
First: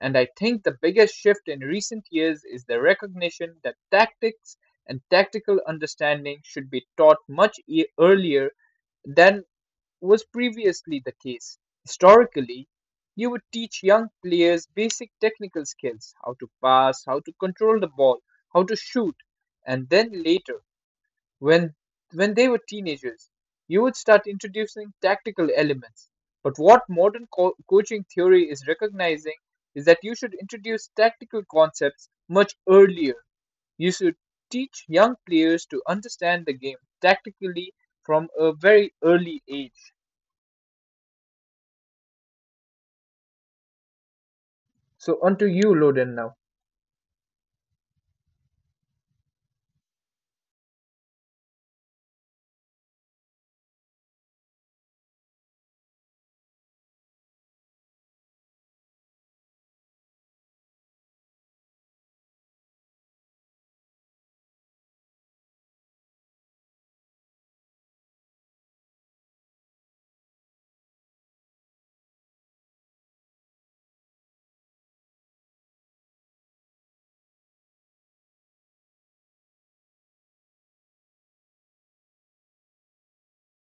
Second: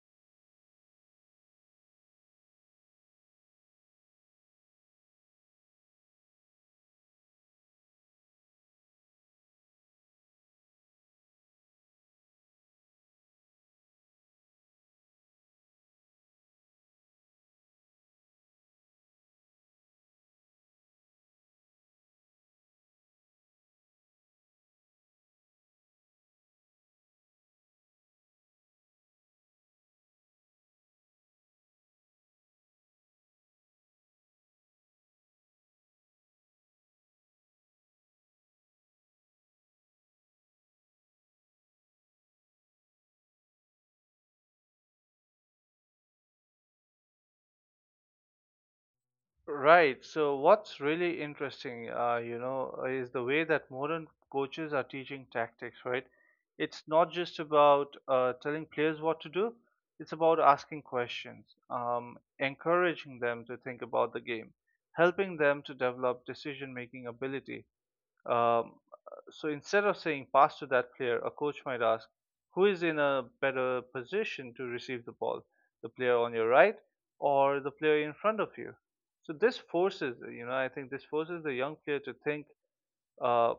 [SPEAKER 2] And I think the biggest shift in recent years is the recognition that tactics and tactical understanding should be taught much earlier than was previously the case. Historically, you would teach young players basic technical skills: how to pass, how to control the ball, how to shoot, and then later, when when they were teenagers, you would start introducing tactical elements. But what modern coaching theory is recognizing is that you should introduce tactical concepts much earlier. You should teach young players to understand the game tactically from a very early age. So onto you, Loden, now.
[SPEAKER 1] right. So what's really interesting, you know, is the way that modern coaches are teaching tactics, right? It's not just about telling players what to do, it's about asking questions, encouraging them to think about the game, helping them to develop decision-making ability. um, so instead of saying pass to that player, a coach might ask, who is in a better position to receive the ball, the player on your right or the player in front of you? So this forces, you know, I think this forces the young player to think, uh,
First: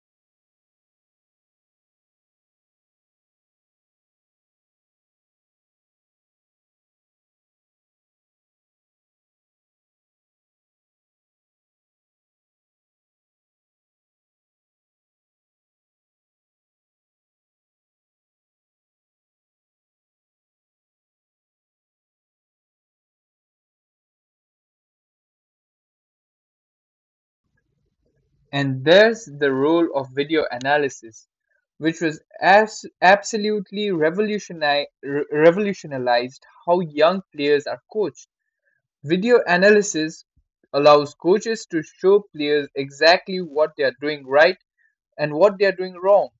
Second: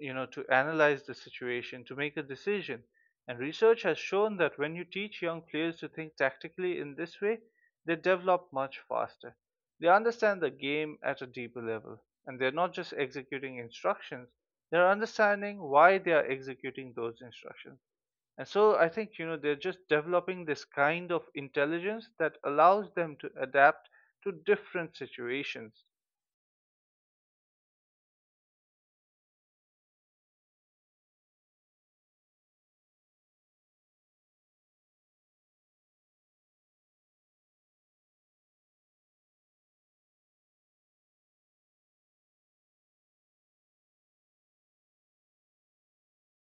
[SPEAKER 1] you know, to analyze the situation, to make a decision. And research has shown that when you teach young players to think tactically in this way, they develop much faster. They understand the game at a deeper level, and they're not just executing instructions, they're understanding why they are executing those instructions. And so I think, you know, they're just developing this kind of intelligence that allows them to adapt to different situations.
[SPEAKER 2] And there's the role of video analysis, which was as absolutely revolutionized how young players are coached. Video analysis allows coaches to show players exactly what they are doing right and what they are doing wrong.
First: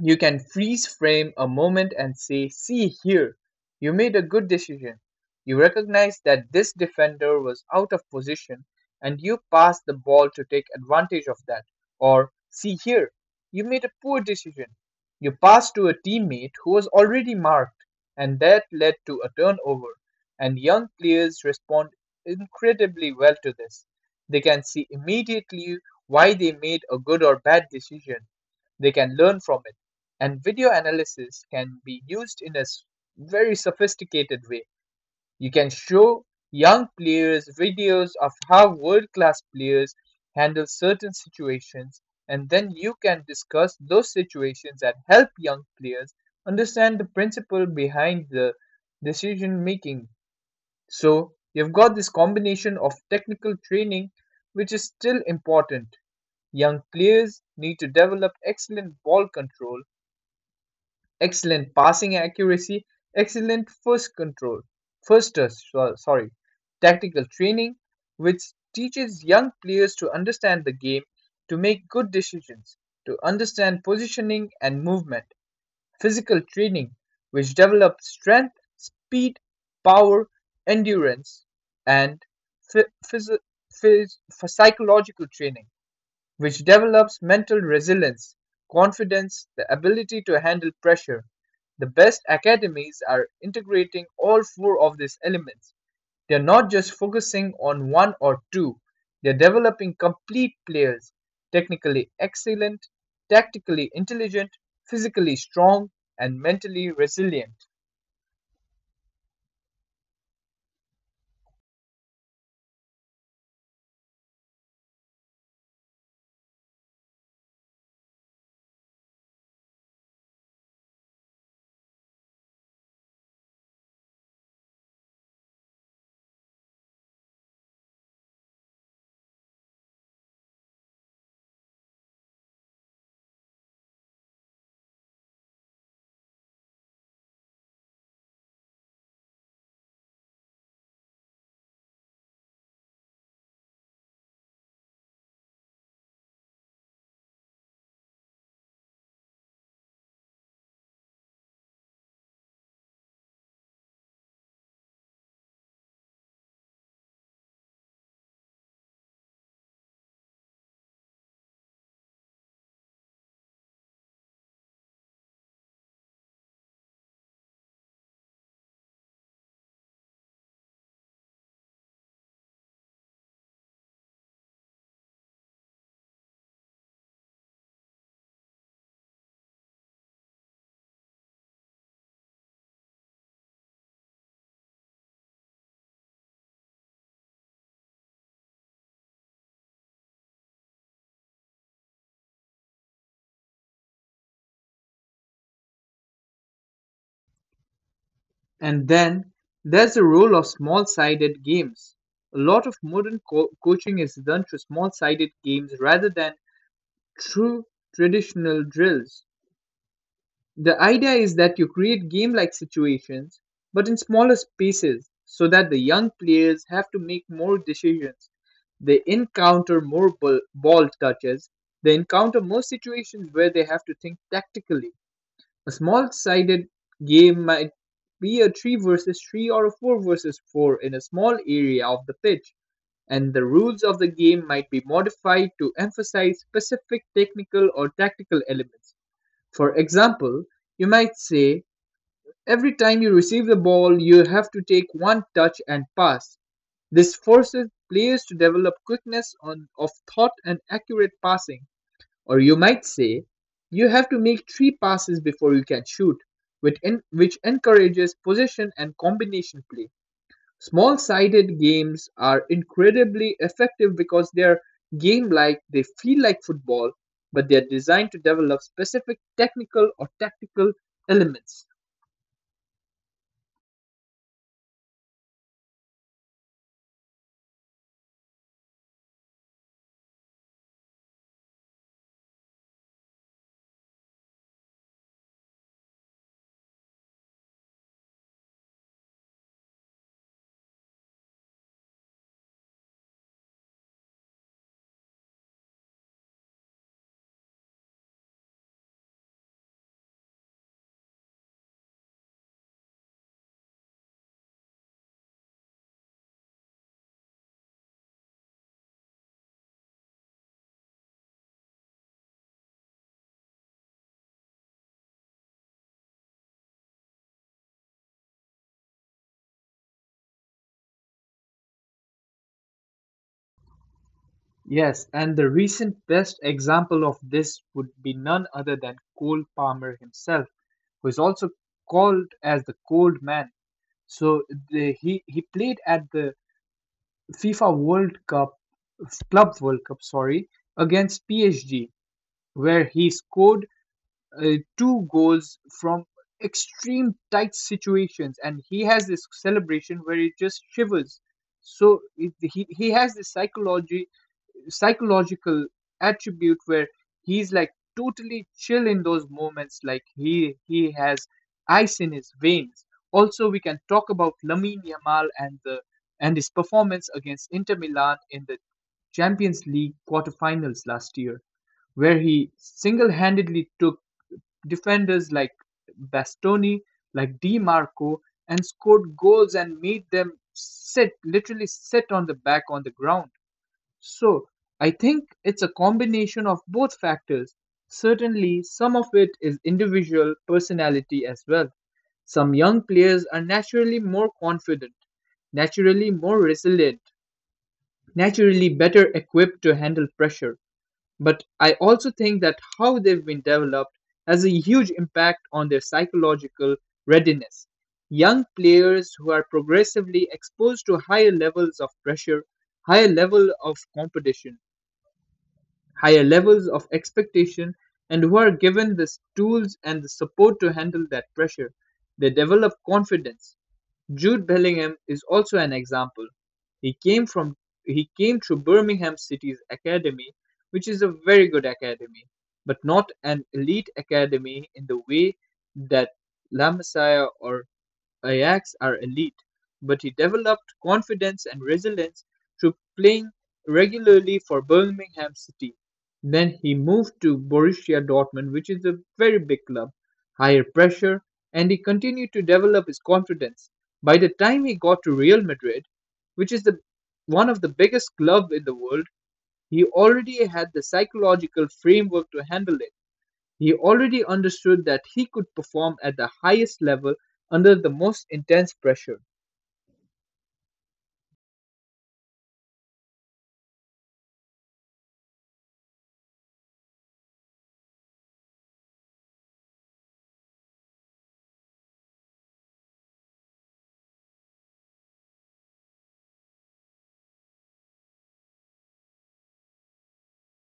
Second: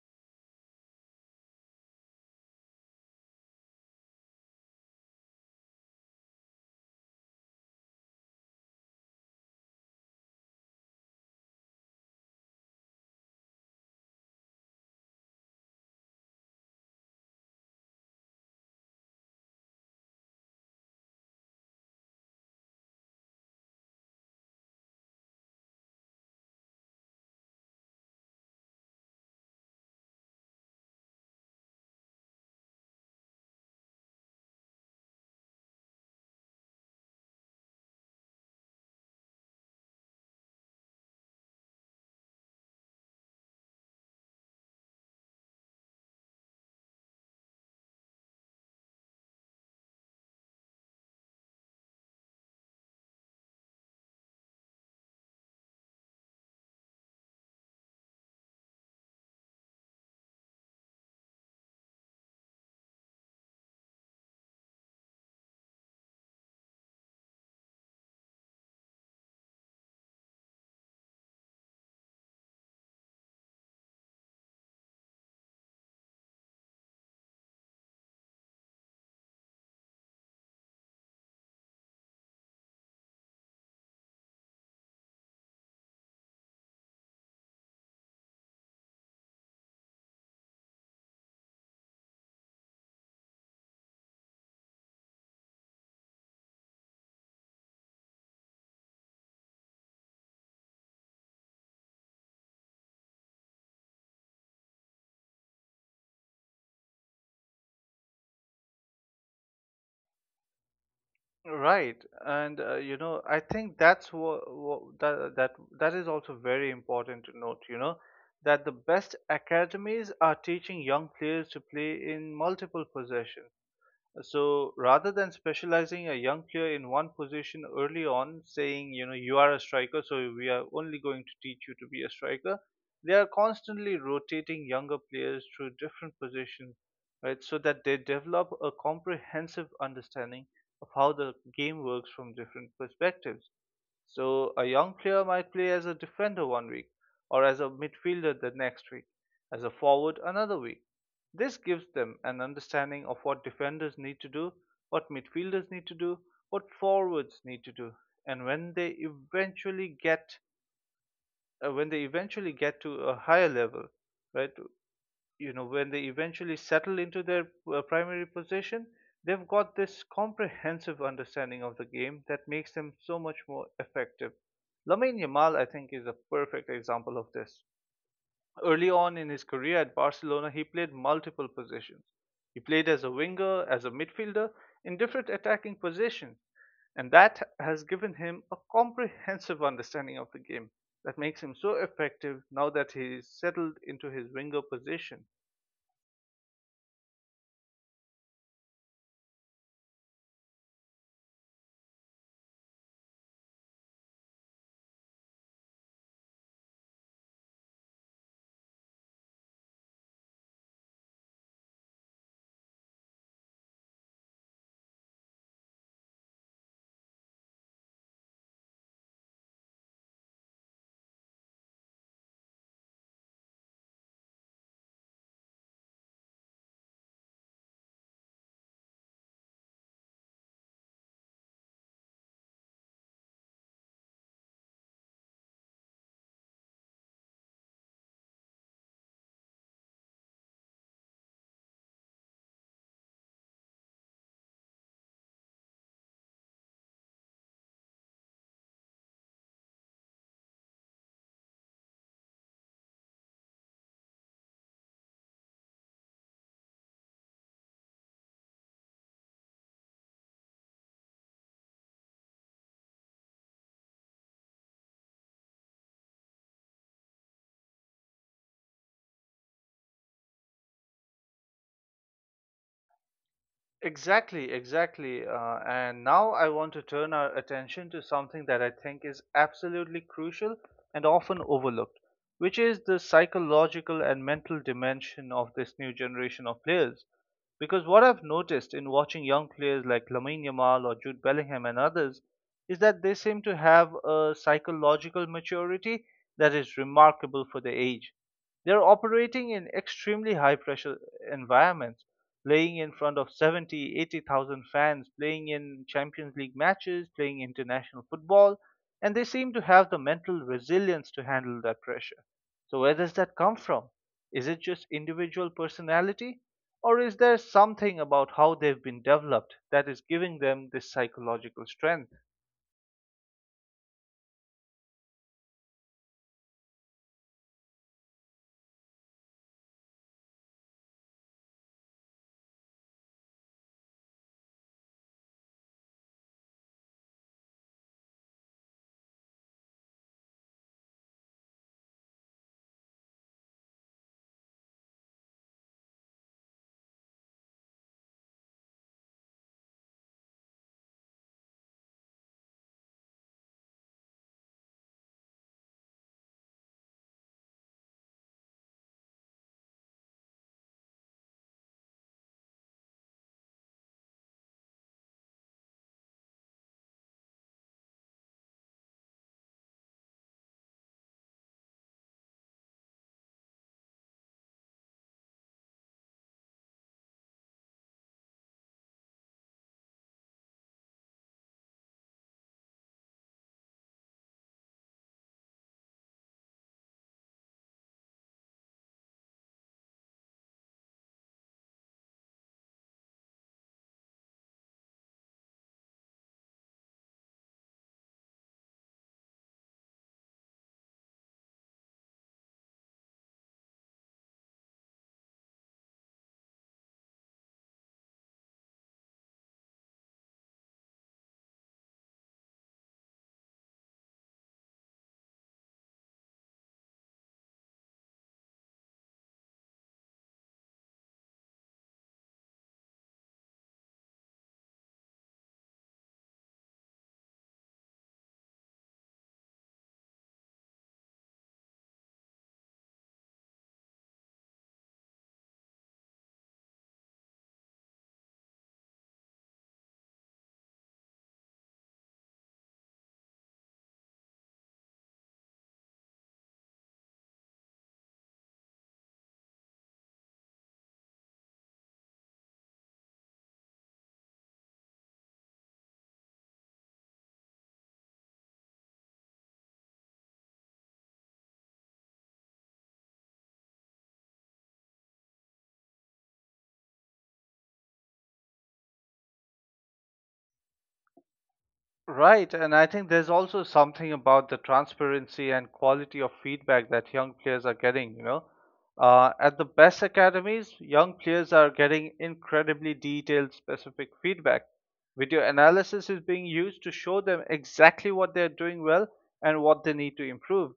[SPEAKER 2] You can freeze frame a moment and say, "See here, you made a good decision. You recognize that this defender was out of position and you passed the ball to take advantage of that." Or, "See here, you made a poor decision. You passed to a teammate who was already marked, and that led to a turnover." And young players respond incredibly well to this. They can see immediately why they made a good or bad decision, they can learn from it. And video analysis can be used in a very sophisticated way. You can show young players videos of how world class players handle certain situations, and then you can discuss those situations that help young players understand the principle behind the decision making. So, you've got this combination of technical training, which is still important. Young players need to develop excellent ball control, excellent passing accuracy, excellent first control, first touch, sorry; tactical training, which teaches young players to understand the game, to make good decisions, to understand positioning and movement; physical training, which develops strength, speed, power, endurance; and phy- phys- phys- psychological training, which develops mental resilience, confidence, the ability to handle pressure. The best academies are integrating all four of these elements. They're not just focusing on one or two, they're developing complete players: technically excellent, tactically intelligent, physically strong, and mentally resilient.
[SPEAKER 1] Right, and you know, I think that's what, that that that is also very important to note. You know, that the best academies are teaching young players to play in multiple positions. So rather than specializing a young player in one position early on, saying, you know, you are a striker, so we are only going to teach you to be a striker, they are constantly rotating younger players through different positions, right? So that they develop a comprehensive understanding of how the game works from different perspectives. So a young player might play as a defender one week, or as a midfielder the next week, as a forward another week. This gives them an understanding of what defenders need to do, what midfielders need to do, what forwards need to do, and when they eventually get when they eventually get to a higher level, right? You know, when they eventually settle into their primary position, they've got this comprehensive understanding of the game that makes them so much more effective. Lamine Yamal, I think, is a perfect example of this. Early on in his career at Barcelona, he played multiple positions. He played as a winger, as a midfielder, in different attacking positions, and that has given him a comprehensive understanding of the game that makes him so effective now that he is settled into his winger position.
[SPEAKER 2] And then there's the role of small sided games. A lot of modern coaching is done through small sided games rather than through traditional drills. The idea is that you create game like situations, but in smaller spaces, so that the young players have to make more decisions. They encounter more ball touches, they encounter more situations where they have to think tactically. A small-sided game might be a three versus three or a four versus four in a small area of the pitch, and the rules of the game might be modified to emphasize specific technical or tactical elements. For example, you might say, "Every time you receive the ball, you have to take one touch and pass." This forces players to develop quickness of thought and accurate passing. Or you might say, "You have to make three passes before you can shoot," which, which encourages possession and combination play. Small sided games are incredibly effective because they're game like, they feel like football, but they're designed to develop specific technical or tactical elements.
[SPEAKER 1] Exactly, exactly. And now I want to turn our attention to something that I think is absolutely crucial and often overlooked, which is the psychological and mental dimension of this new generation of players. Because what I've noticed in watching young players like Lamine Yamal or Jude Bellingham and others is that they seem to have a psychological maturity that is remarkable for their age. They're operating in extremely high pressure environments, playing in front of 70, 80,000 fans, playing in Champions League matches, playing international football, and they seem to have the mental resilience to handle that pressure. So where does that come from? Is it just individual personality? Or is there something about how they've been developed that is giving them this psychological strength?
[SPEAKER 2] Yes, and the recent best example of this would be none other than Cole Palmer himself, who is also called as the cold man. So he played at the FIFA World Cup, Club World Cup, sorry, against PSG, where he scored two goals from extreme tight situations, and he has this celebration where he just shivers. So he has this psychology psychological attribute where he's like totally chill in those moments. Like he has ice in his veins. Also we can talk about Lamine Yamal and the and his performance against Inter Milan in the Champions League quarterfinals last year, where he single-handedly took defenders like Bastoni, like Di Marco, and scored goals and made them sit, literally sit on the back, on the ground. So, I think it's a combination of both factors. Certainly, some of it is individual personality as well. Some young players are naturally more confident, naturally more resilient, naturally better equipped to handle pressure. But I also think that how they've been developed has a huge impact on their psychological readiness. Young players who are progressively exposed to higher levels of pressure, higher level of competition, higher levels of expectation, and who are given the tools and the support to handle that pressure. They develop confidence. Jude Bellingham is also an example. He came from he came through Birmingham City's academy, which is a very good academy, but not an elite academy in the way that La Masia or Ajax are elite, but he developed confidence and resilience through playing regularly for Birmingham City. Then he moved to Borussia Dortmund, which is a very big club, higher pressure, and he continued to develop his confidence. By the time he got to Real Madrid, which is the one of the biggest clubs in the world, he already had the psychological framework to handle it. He already understood that he could perform at the highest level under the most intense pressure.
[SPEAKER 1] Right, and I think there's also something about the transparency and quality of feedback that young players are getting, you know. At the best academies, young players are getting incredibly detailed, specific feedback. Video analysis is being used to show them exactly what they're doing well and what they need to improve.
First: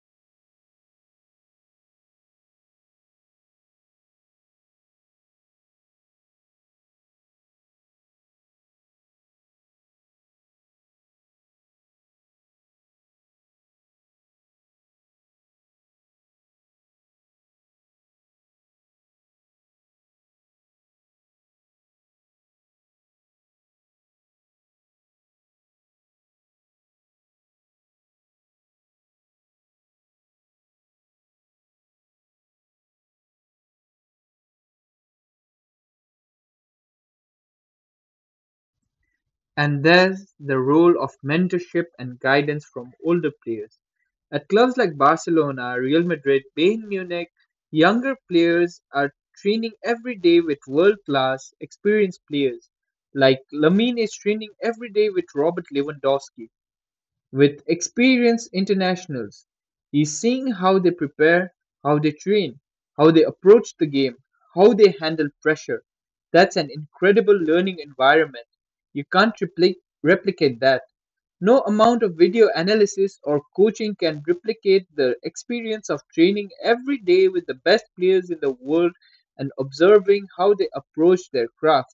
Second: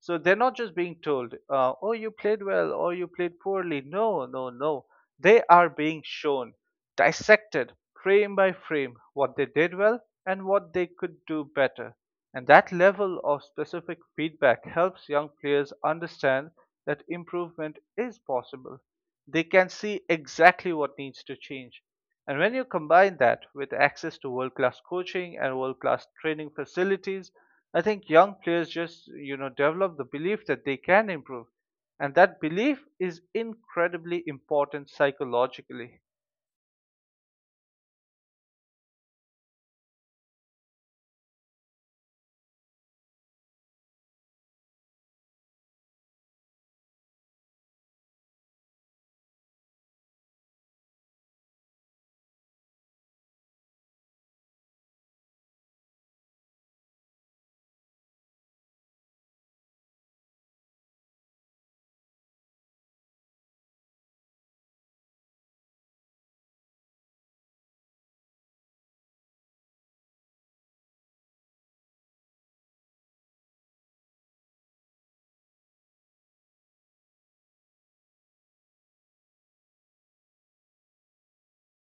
[SPEAKER 1] So they're not just being told, oh, you played well or you played poorly. No, no, no. They are being shown, dissected frame by frame, what they did well and what they could do better. And that level of specific feedback helps young players understand that improvement is possible. They can see exactly what needs to change, and when you combine that with access to world class coaching and world class training facilities, I think young players just, you know, develop the belief that they can improve. And that belief is incredibly important psychologically.
[SPEAKER 2] And there's the role of mentorship and guidance from older players. At clubs like Barcelona, Real Madrid, Bayern Munich, younger players are training every day with world class, experienced players. Like Lamine is training every day with Robert Lewandowski, with experienced internationals. He's seeing how they prepare, how they train, how they approach the game, how they handle pressure. That's an incredible learning environment. You can't replicate that. No amount of video analysis or coaching can replicate the experience of training every day with the best players in the world and observing how they approach their craft.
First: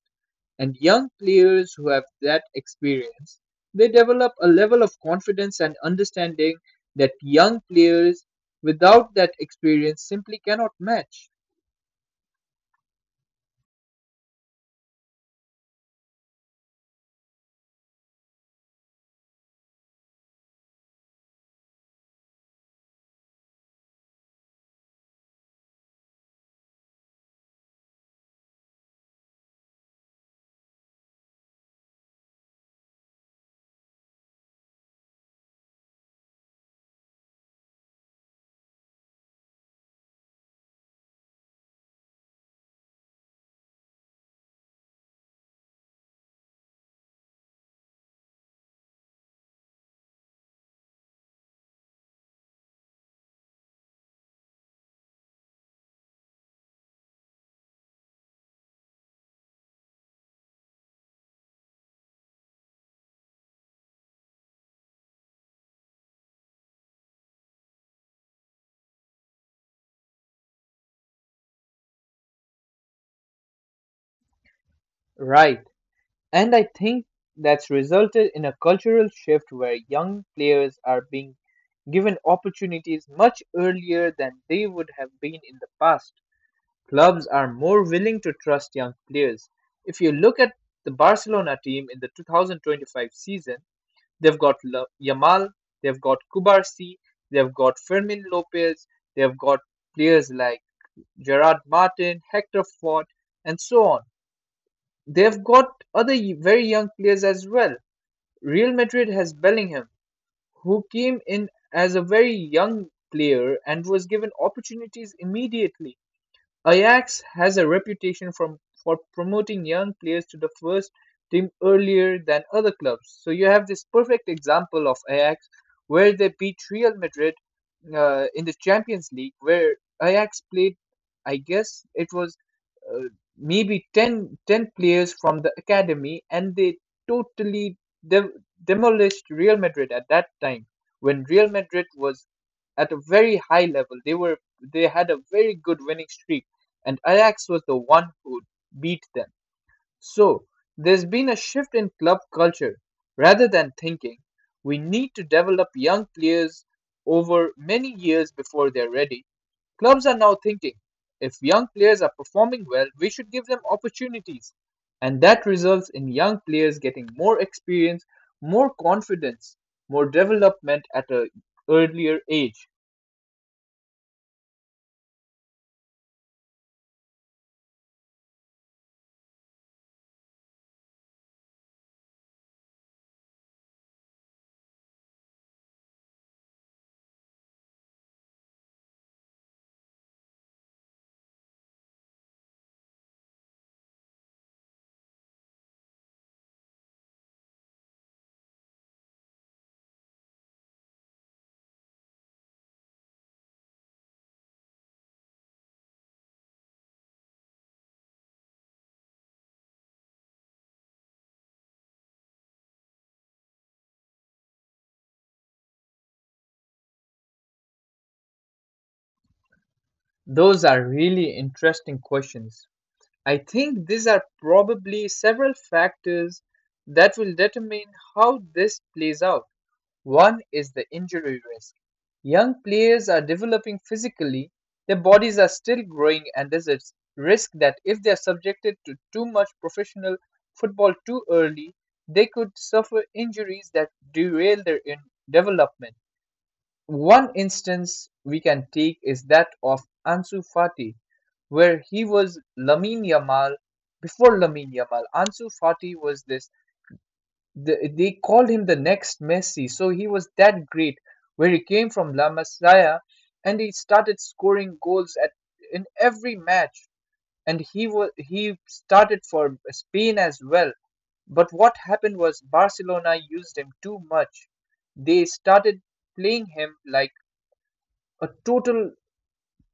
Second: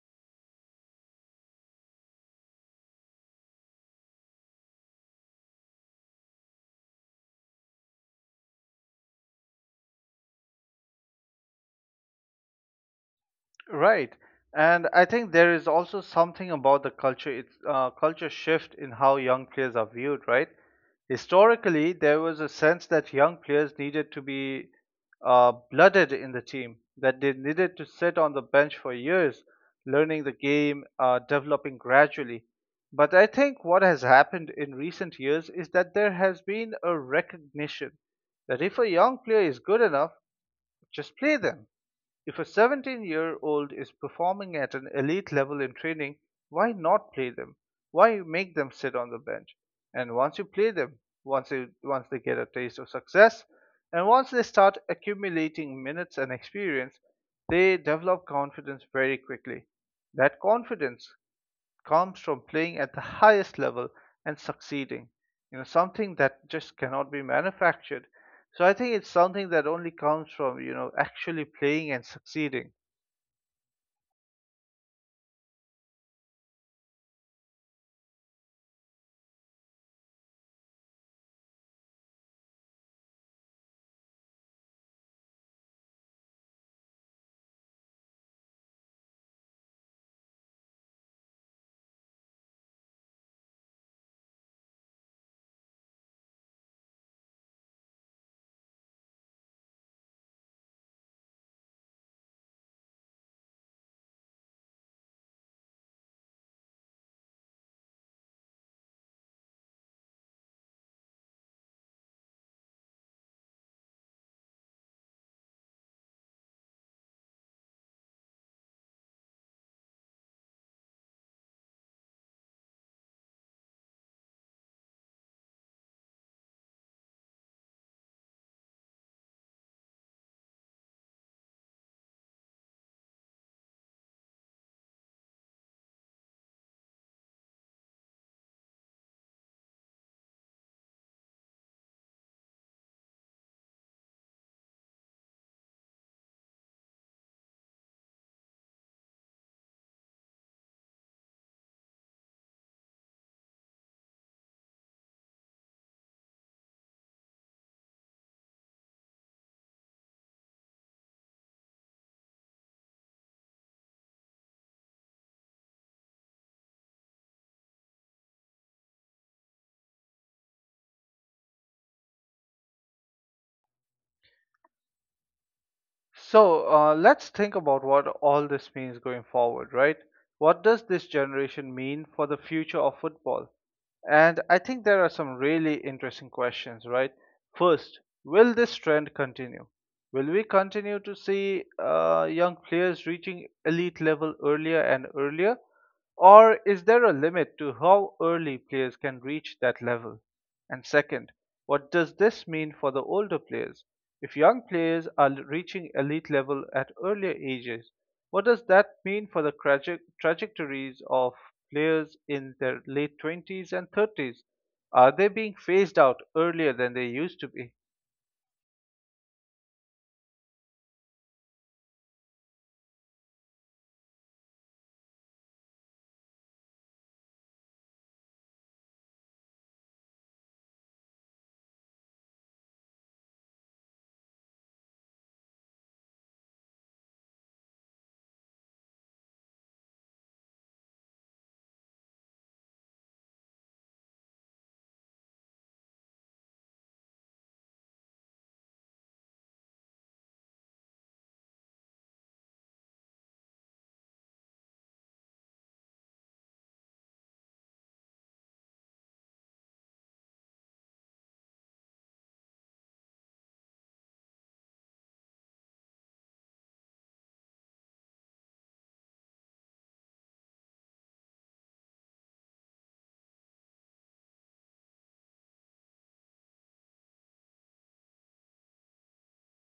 [SPEAKER 2] And young players who have that experience, they develop a level of confidence and understanding that young players without that experience simply cannot match.
[SPEAKER 1] Right. And I think there is also something about the culture, it's culture shift in how young players are viewed, right? Historically, there was a sense that young players needed to be blooded in the team, that they needed to sit on the bench for years, learning the game, developing gradually. But I think what has happened in recent years is that there has been a recognition that if a young player is good enough, just play them. If a 17-year-old is performing at an elite level in training, why not play them? Why make them sit on the bench? And once you play them, once they get a taste of success, and once they start accumulating minutes and experience, they develop confidence very quickly. That confidence comes from playing at the highest level and succeeding. You know, something that just cannot be manufactured. So I think it's something that only comes from, actually playing and succeeding.
[SPEAKER 2] Right. And I think that's resulted in a cultural shift where young players are being given opportunities much earlier than they would have been in the past. Clubs are more willing to trust young players. If you look at the Barcelona team in the 2025 season, they've got Yamal, they've got Kubarsi, they've got Fermin Lopez, they've got players like Gerard Martin, Hector Ford, and so on. They've got other very young players as well. Real Madrid has Bellingham, who came in as a very young player and was given opportunities immediately. Ajax has a reputation from for promoting young players to the first team earlier than other clubs. So you have this perfect example of Ajax where they beat Real Madrid in the Champions League, where Ajax played. I guess it was uh, maybe 10 players from the academy, and they totally de- demolished Real Madrid at that time when Real Madrid was at a very high level. They had a very good winning streak, and Ajax was the one who beat them. So there's been a shift in club culture, rather than thinking we need to develop young players over many years before they're ready. Clubs are now thinking if young players are performing well, we should give them opportunities. And that results in young players getting more experience, more confidence, more development at an earlier age.
[SPEAKER 1] So let's think about what all this means going forward, right? What does this generation mean for the future of football? And I think there are some really interesting questions, right? First, will this trend continue? Will we continue to see young players reaching elite level earlier and earlier? Or is there a limit to how early players can reach that level? And second, what does this mean for the older players? If young players are reaching elite level at earlier ages, what does that mean for the trajectories of players in their late 20s and 30s? Are they being phased out earlier than they used to be?
[SPEAKER 2] Those are really interesting questions. I think these are probably several factors that will determine how this plays out. One is the injury risk. Young players are developing physically, their bodies are still growing, and there's a risk that if they are subjected to too much professional football too early, they could suffer injuries that derail their development. One instance we can take is that of Ansu Fati, where he was Lamine Yamal. Before Lamine Yamal, Ansu Fati was they called him the next Messi. So he was that great, where he came from La Masia and he started scoring goals at in every match, and he started for Spain as well. But what happened was Barcelona used him too much. They started playing him like a total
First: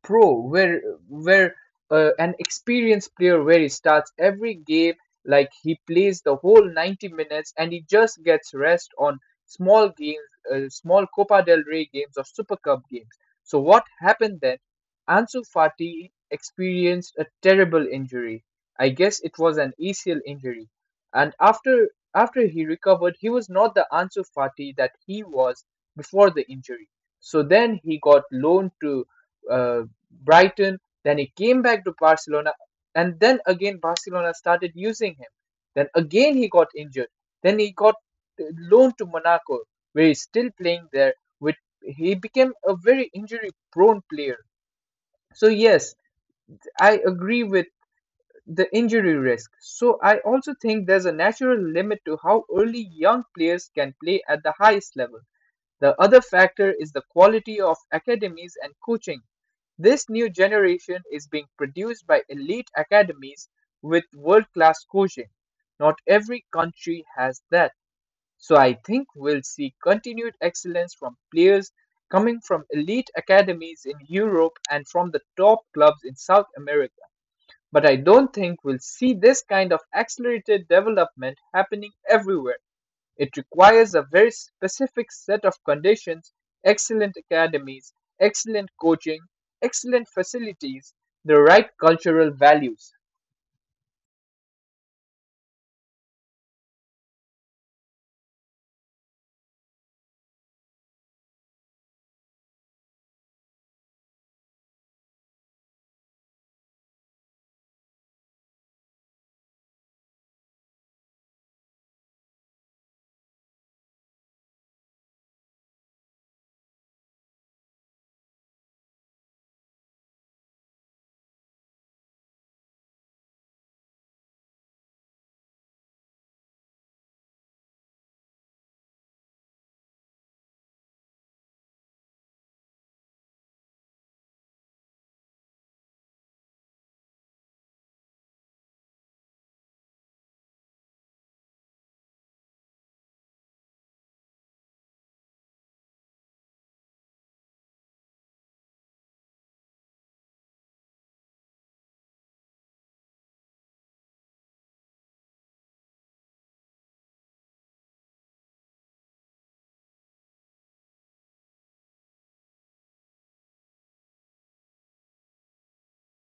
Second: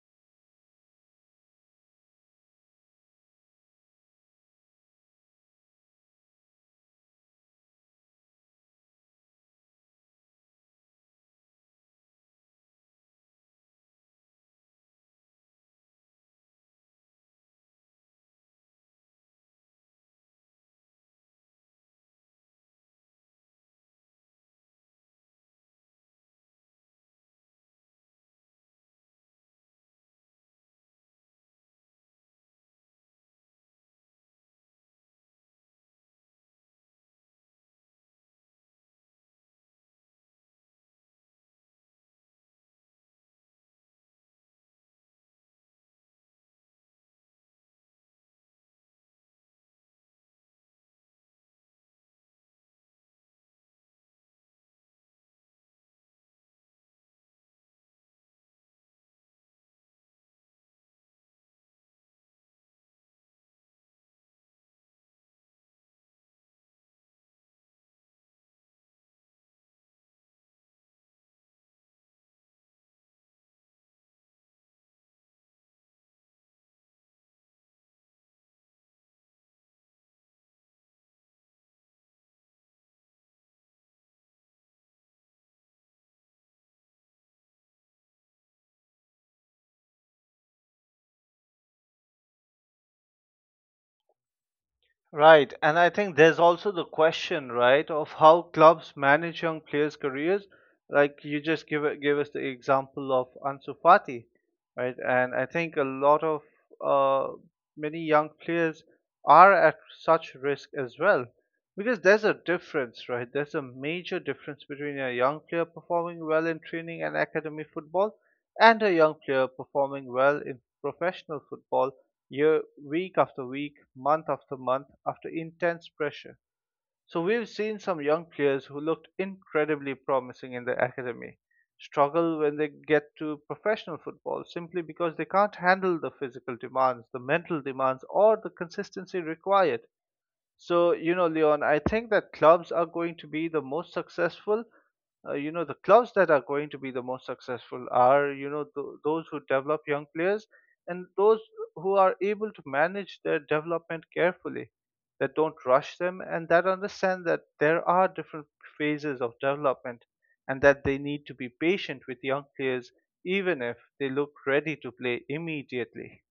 [SPEAKER 2] pro, where an experienced player, where he starts every game, like he plays the whole 90 minutes and he just gets rest on small games, small Copa del Rey games or Super Cup games. So what happened then, Ansu Fati experienced a terrible injury. I guess it was an ACL injury, and after he recovered he was not the Ansu Fati that he was before the injury. So then he got loaned to uh, Brighton, then he came back to Barcelona, and then again Barcelona started using him. Then again he got injured. Then he got uh, loaned to Monaco, where he's still playing there. With He became a very injury-prone player. So yes, I agree with the injury risk. So I also think there's a natural limit to how early young players can play at the highest level. The other factor is the quality of academies and coaching. This new generation is being produced by elite academies with world class coaching. Not every country has that. So I think we'll see continued excellence from players coming from elite academies in Europe and from the top clubs in South America. But I don't think we'll see this kind of accelerated development happening everywhere. It requires a very specific set of conditions: excellent academies, excellent coaching, excellent facilities, the right cultural values.
[SPEAKER 1] Right, and I think there's also the question, right, of how clubs manage young players' careers. Like you just give us the example of Ansu Fati, right? And I think a lot of uh, many young players are at such risk as well, because there's a difference, right? There's a major difference between a young player performing well in training and academy football, and a young player performing well in professional football year, week after week, month after month, after intense pressure. So we've seen some young players who looked incredibly promising in the academy struggle when they get to professional football simply because they can't handle the physical demands, the mental demands, or the consistency required. So, you know, Leon, I think that clubs are going to be the most successful. The clubs that are going to be the most successful are, those who develop young players and those who are able to manage their development carefully, that don't rush them, and that understand that there are different phases of development and that they need to be patient with young players, even if they look ready to play immediately.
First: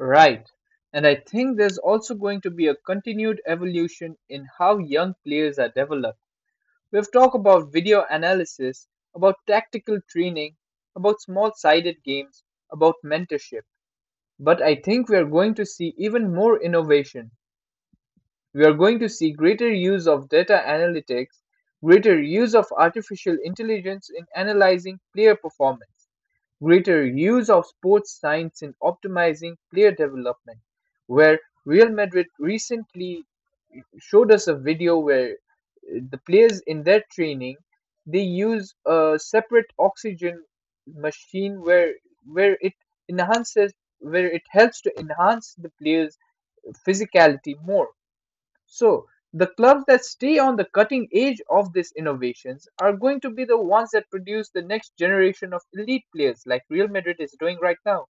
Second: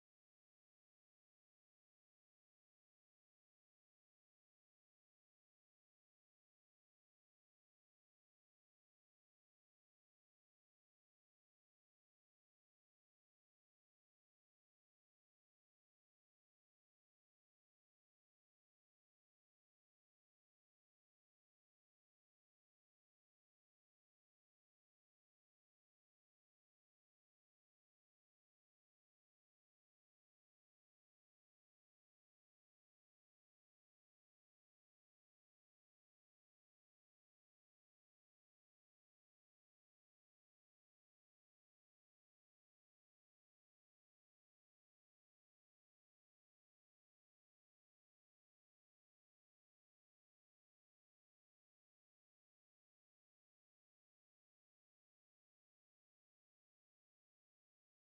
[SPEAKER 2] Right. And I think there's also going to be a continued evolution in how young players are developed. We've talked about video analysis, about tactical training, about small sided games, about mentorship. But I think we are going to see even more innovation. We are going to see greater use of data analytics, greater use of artificial intelligence in analyzing player performance, greater use of sports science in optimizing player development, where Real Madrid recently showed us a video where the players in their training, they use a separate oxygen machine where it enhances, where it helps to enhance the player's physicality more. So the clubs that stay on the cutting edge of these innovations are going to be the ones that produce the next generation of elite players, like Real Madrid is doing right now.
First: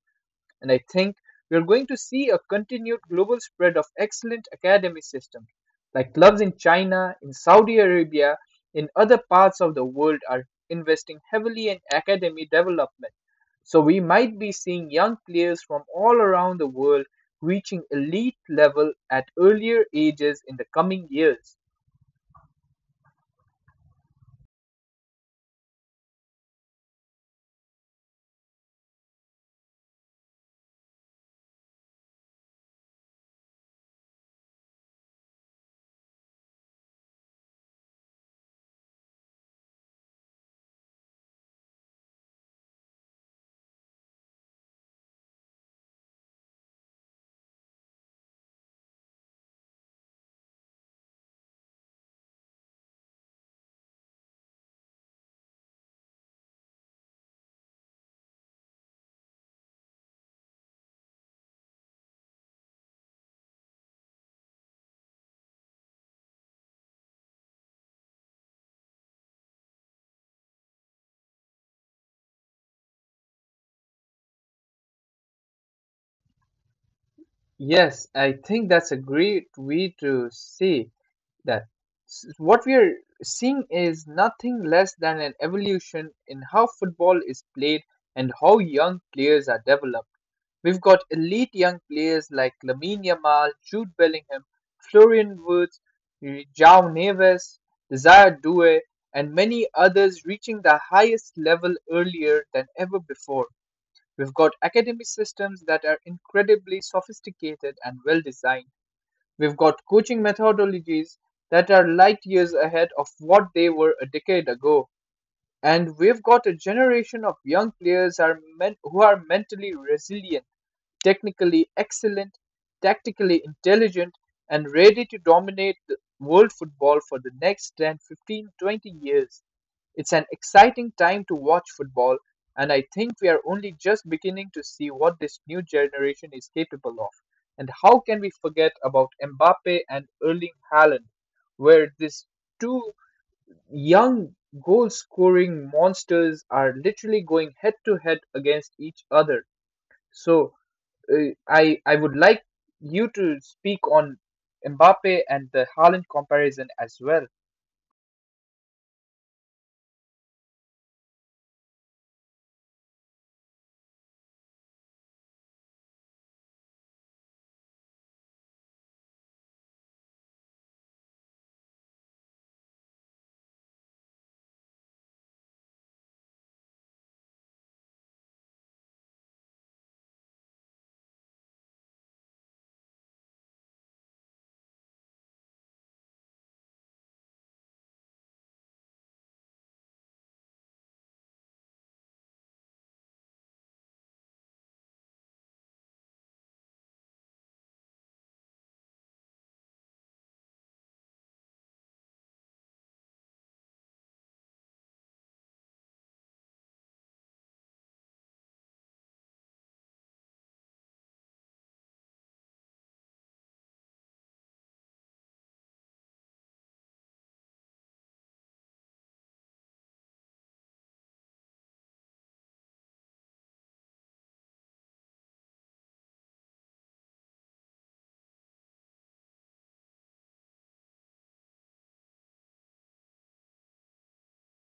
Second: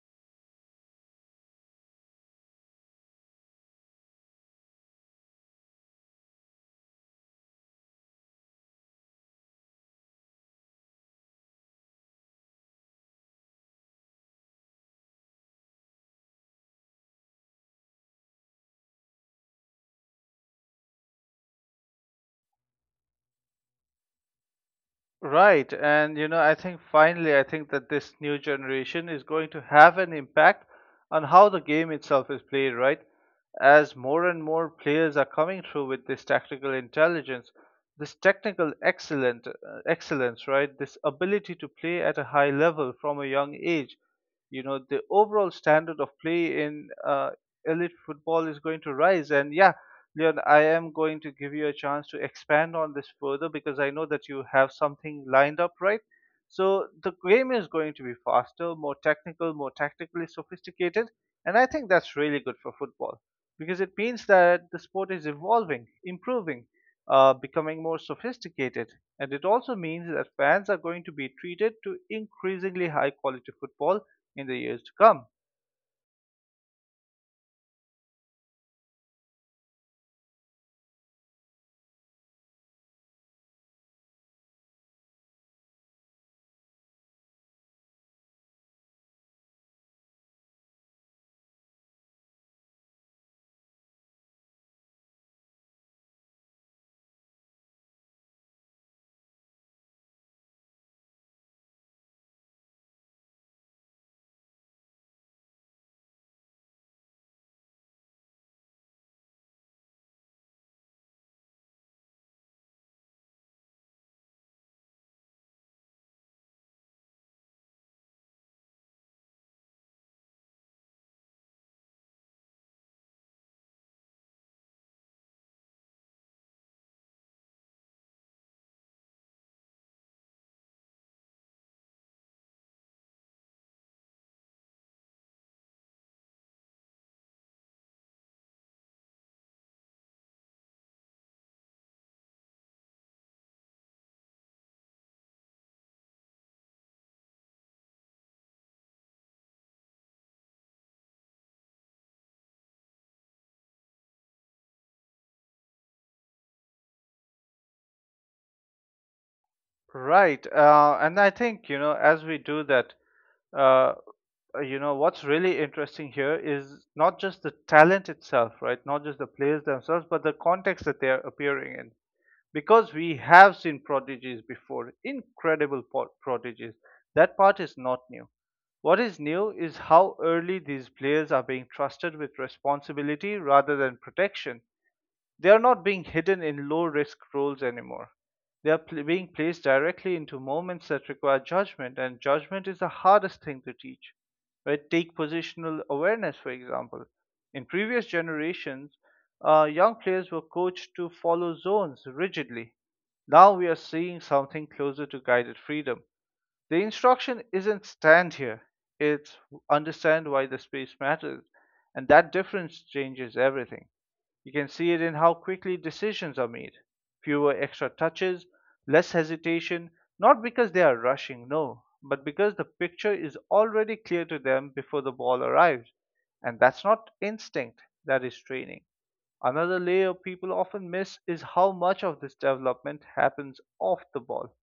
[SPEAKER 2] And I think we are going to see a continued global spread of excellent academy systems, like clubs in China, in Saudi Arabia, in other parts of the world are investing heavily in academy development. So we might be seeing young players from all around the world reaching elite level at earlier ages in the coming years.
[SPEAKER 1] Right. And, you know, I think finally, I think that this new generation is going to have an impact on how the game itself is played, right? As more and more players are coming through with this tactical intelligence, this excellence, right? This ability to play at a high level from a young age, you know, the overall standard of play in elite football is going to rise. And yeah, Leon, I am going to give you a chance to expand on this further because I know that you have something lined up, right? So the game is going to be faster, more technical, more tactically sophisticated, and I think that's really good for football because it means that the sport is evolving, improving, becoming more sophisticated, and it also means that fans are going to be treated to increasingly high quality football in the years to come.
[SPEAKER 2] Yes, I think that's a great way to say that what we are seeing is nothing less than an evolution in how football is played and how young players are developed. We've got elite young players like Lamine Yamal, Jude Bellingham, Florian Woods, João Neves, Desire Doue, and many others reaching the highest level earlier than ever before. We've got academy systems that are incredibly sophisticated and well designed. We've got coaching methodologies that are light years ahead of what they were a decade ago. And we've got a generation of young players who are mentally resilient, technically excellent, tactically intelligent, and ready to dominate the world football for the next 10, 15, 20 years. It's an exciting time to watch football, and I think we are only just beginning to see what this new generation is capable of. And how can we forget about Mbappe and Erling Haaland, where these two young goal scoring monsters are literally going head to head against each other? So, uh, I would like you to speak on Mbappe and the Haaland comparison as well.
[SPEAKER 1] Right. And I think, you know, as we do that, uh, you know, what's really interesting here is not just the talent itself, right? Not just the players themselves, but the context that they're appearing in. Because we have seen prodigies before, incredible prodigies. That part is not new. What is new is how early these players are being trusted with responsibility rather than protection. They are not being hidden in low risk roles anymore. They are being placed directly into moments that require judgment, and judgment is the hardest thing to teach. Right? Take positional awareness, for example. In previous generations, young players were coached to follow zones rigidly. Now we are seeing something closer to guided freedom. The instruction isn't stand here, it's understand why the space matters, and that difference changes everything. You can see it in how quickly decisions are made. Fewer extra touches, less hesitation, not because they are rushing, no, but because the picture is already clear to them before the ball arrives. And that's not instinct, that is training. Another layer people often miss is how much of this development happens off the ball,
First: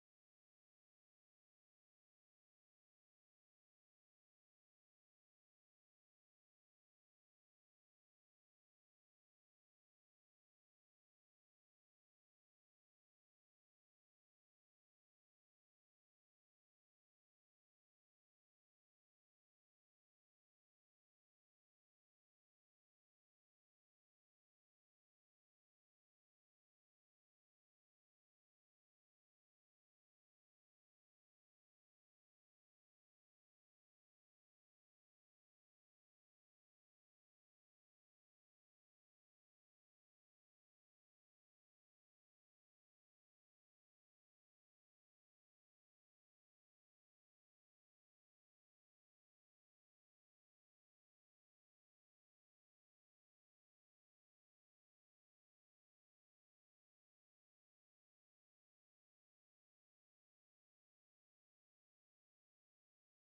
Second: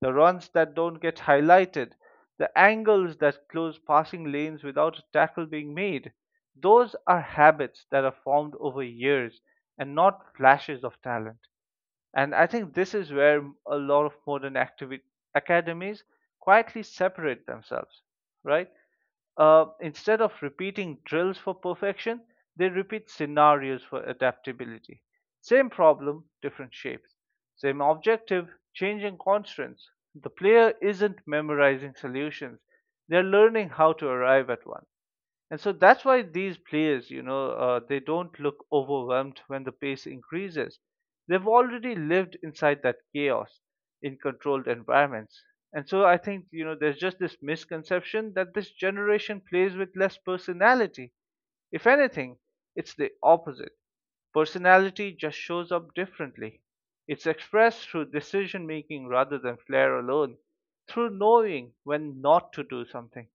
[SPEAKER 1] the runs that don't get highlighted, the angles that close passing lanes without a tackle being made. Those are habits that are formed over years and not flashes of talent. And I think this is where a lot of academies quietly separate themselves, right? Instead of repeating drills for perfection, they repeat scenarios for adaptability. Same problem, different shapes. Same objective, changing constraints. The player isn't memorizing solutions, they're learning how to arrive at one. And so that's why these players, they don't look overwhelmed when the pace increases. They've already lived inside that chaos in controlled environments. And so I think, there's just this misconception that this generation plays with less personality. If anything, it's the opposite. Personality just shows up differently. It's expressed through decision making rather than flair alone, through knowing when not to do something.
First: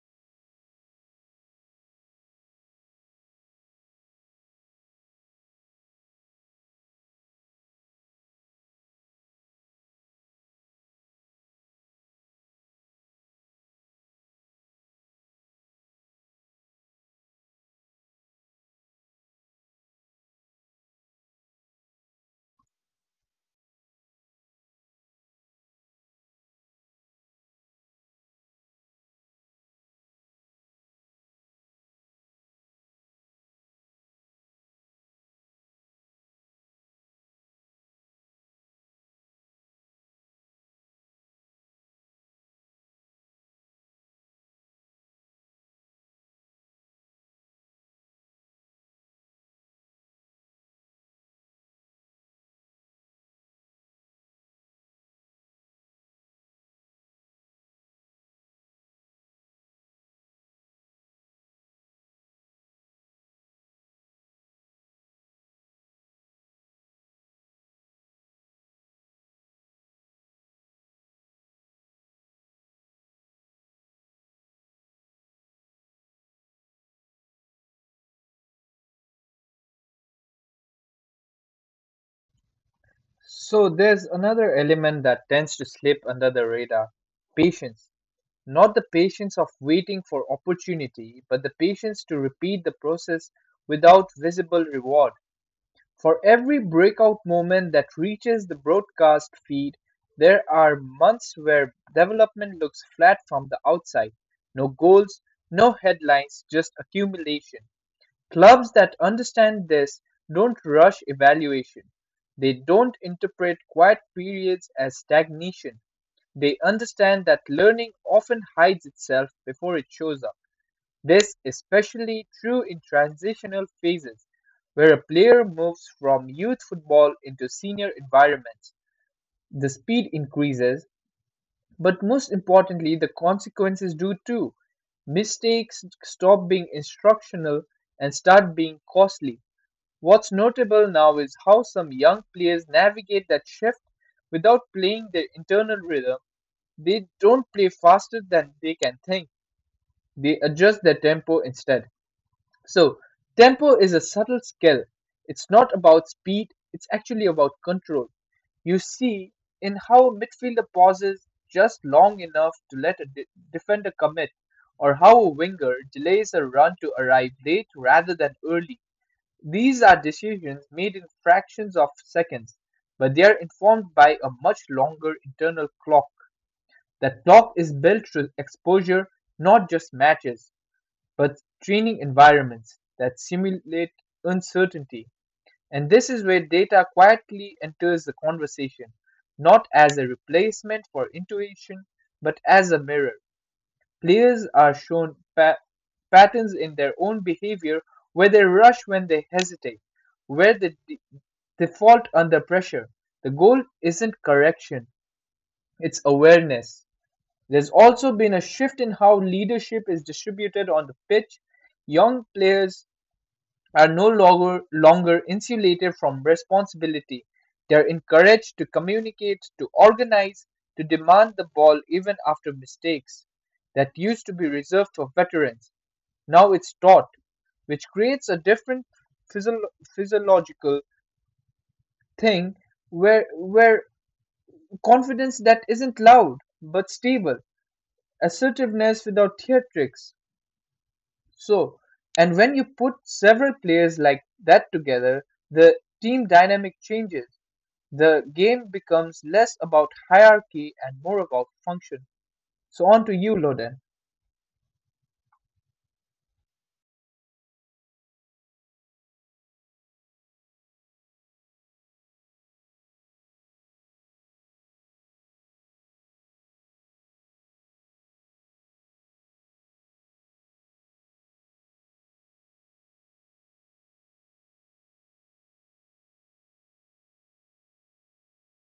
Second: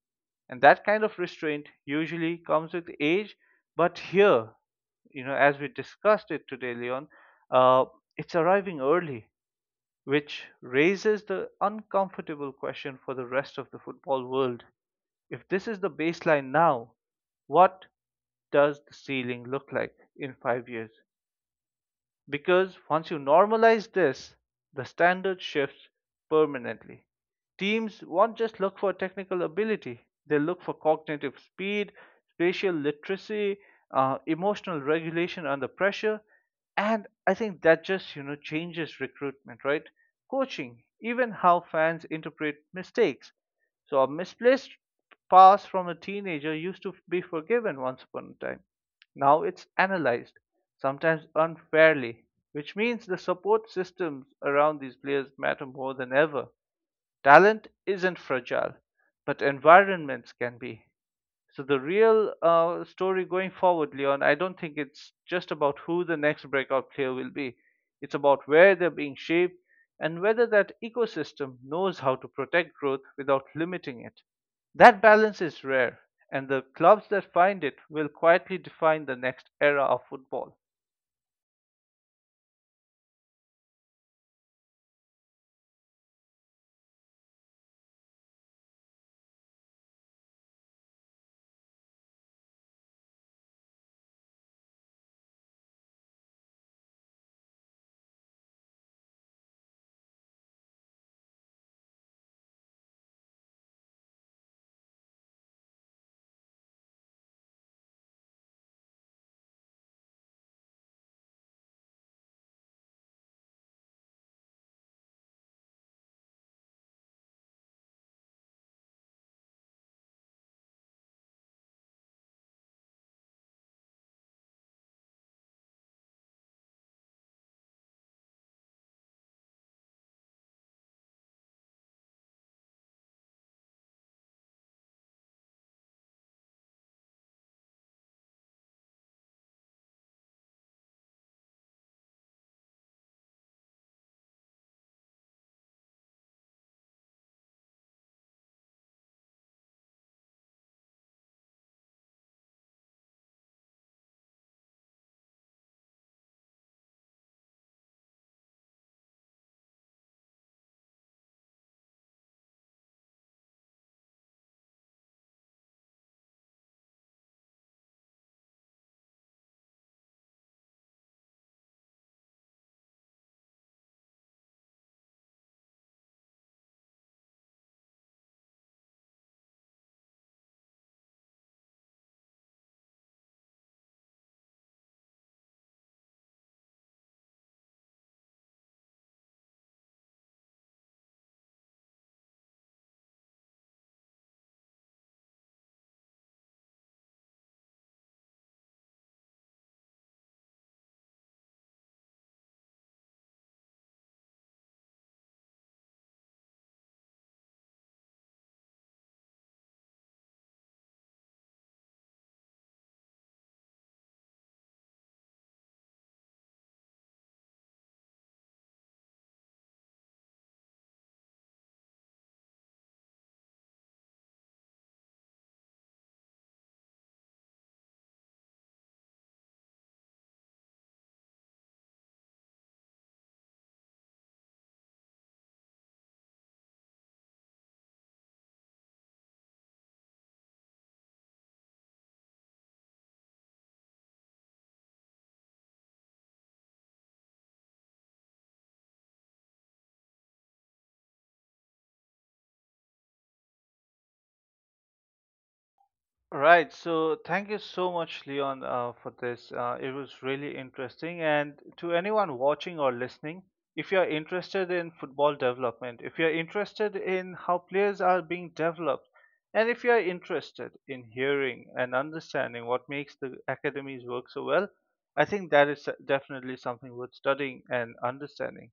[SPEAKER 1] And that kind of restraint usually comes with age, but here, as we discussed it today, Leon, uh, it's arriving early, which raises the uncomfortable question for the rest of the football world. If this is the baseline now, what does the ceiling look like in 5 years? Because once you normalize this, the standard shifts permanently. Teams won't just look for technical ability, they look for cognitive speed, spatial literacy, emotional regulation under pressure. And I think that just, changes recruitment, right? Coaching, even how fans interpret mistakes. So a misplaced pass from a teenager used to be forgiven once upon a time. Now it's analyzed, sometimes unfairly, which means the support systems around these players matter more than ever. Talent isn't fragile, but environments can be. So the real story going forward, Leon, I don't think it's just about who the next breakout player will be. It's about where they're being shaped and whether that ecosystem knows how to protect growth without limiting it. That balance is rare, and the clubs that find it will quietly define the next era of football.
[SPEAKER 2] So there's another element that tends to slip under the radar: patience. Not the patience of waiting for opportunity, but the patience to repeat the process without visible reward. For every breakout moment that reaches the broadcast feed, there are months where development looks flat from the outside. No goals, no headlines, just accumulation. Clubs that understand this don't rush evaluation. They don't interpret quiet periods as stagnation. They understand that learning often hides itself before it shows up. This is especially true in transitional phases, where a player moves from youth football into senior environments. The speed increases, but most importantly, the consequences do too. Mistakes stop being instructional and start being costly. What's notable now is how some young players navigate that shift without playing their internal rhythm. They don't play faster than they can think, they adjust their tempo instead. So, tempo is a subtle skill. It's not about speed, it's actually about control. You see in how a midfielder pauses just long enough to let a defender commit, or how a winger delays a run to arrive late rather than early. These are decisions made in fractions of seconds, but they are informed by a much longer internal clock. That clock is built through exposure, not just matches but training environments that simulate uncertainty. And this is where data quietly enters the conversation, not as a replacement for intuition, but as a mirror. Players are shown patterns in their own behavior, where they rush when they hesitate, where they default under pressure. The goal isn't correction, it's awareness. There's also been a shift in how leadership is distributed on the pitch. Young players are no longer, longer insulated from responsibility. They are encouraged to communicate, to organize, to demand the ball even after mistakes. That used to be reserved for veterans. Now it's taught, which creates a different physio- physiological thing, where confidence that isn't loud but stable, assertiveness without theatrics. So, and when you put several players like that together, the team dynamic changes. The game becomes less about hierarchy and more about function. So, on to you, Loden.
[SPEAKER 1] Right. So thank you so much, Leon, for this. It was really interesting. And to anyone watching or listening, if you're interested in football development, if you're interested in how players are being developed, and if you're interested in hearing and understanding what makes the academies work so well, I think that is definitely something worth studying and understanding,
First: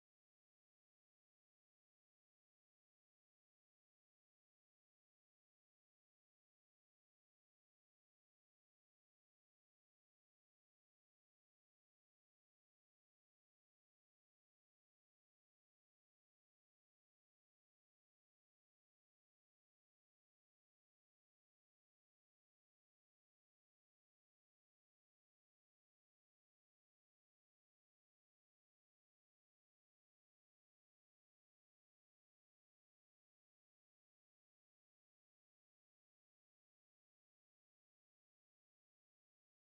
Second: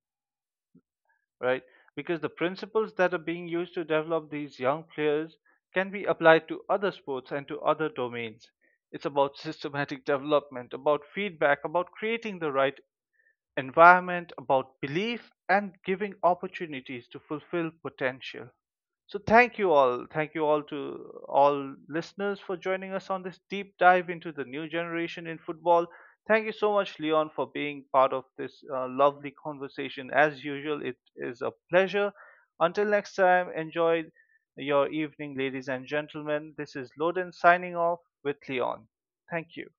[SPEAKER 1] right? Because the principles that are being used to develop these young players can be applied to other sports and to other domains. It's about [LAUGHS] systematic development, about feedback, about creating the right environment, about belief and giving opportunities to fulfill potential. So thank you all. Thank you all to all listeners for joining us on this deep dive into the new generation in football. Thank you so much, Leon, for being part of this lovely conversation. As usual, it is a pleasure. Until next time, enjoy your evening, ladies and gentlemen. This is Loden signing off with Leon. Thank you.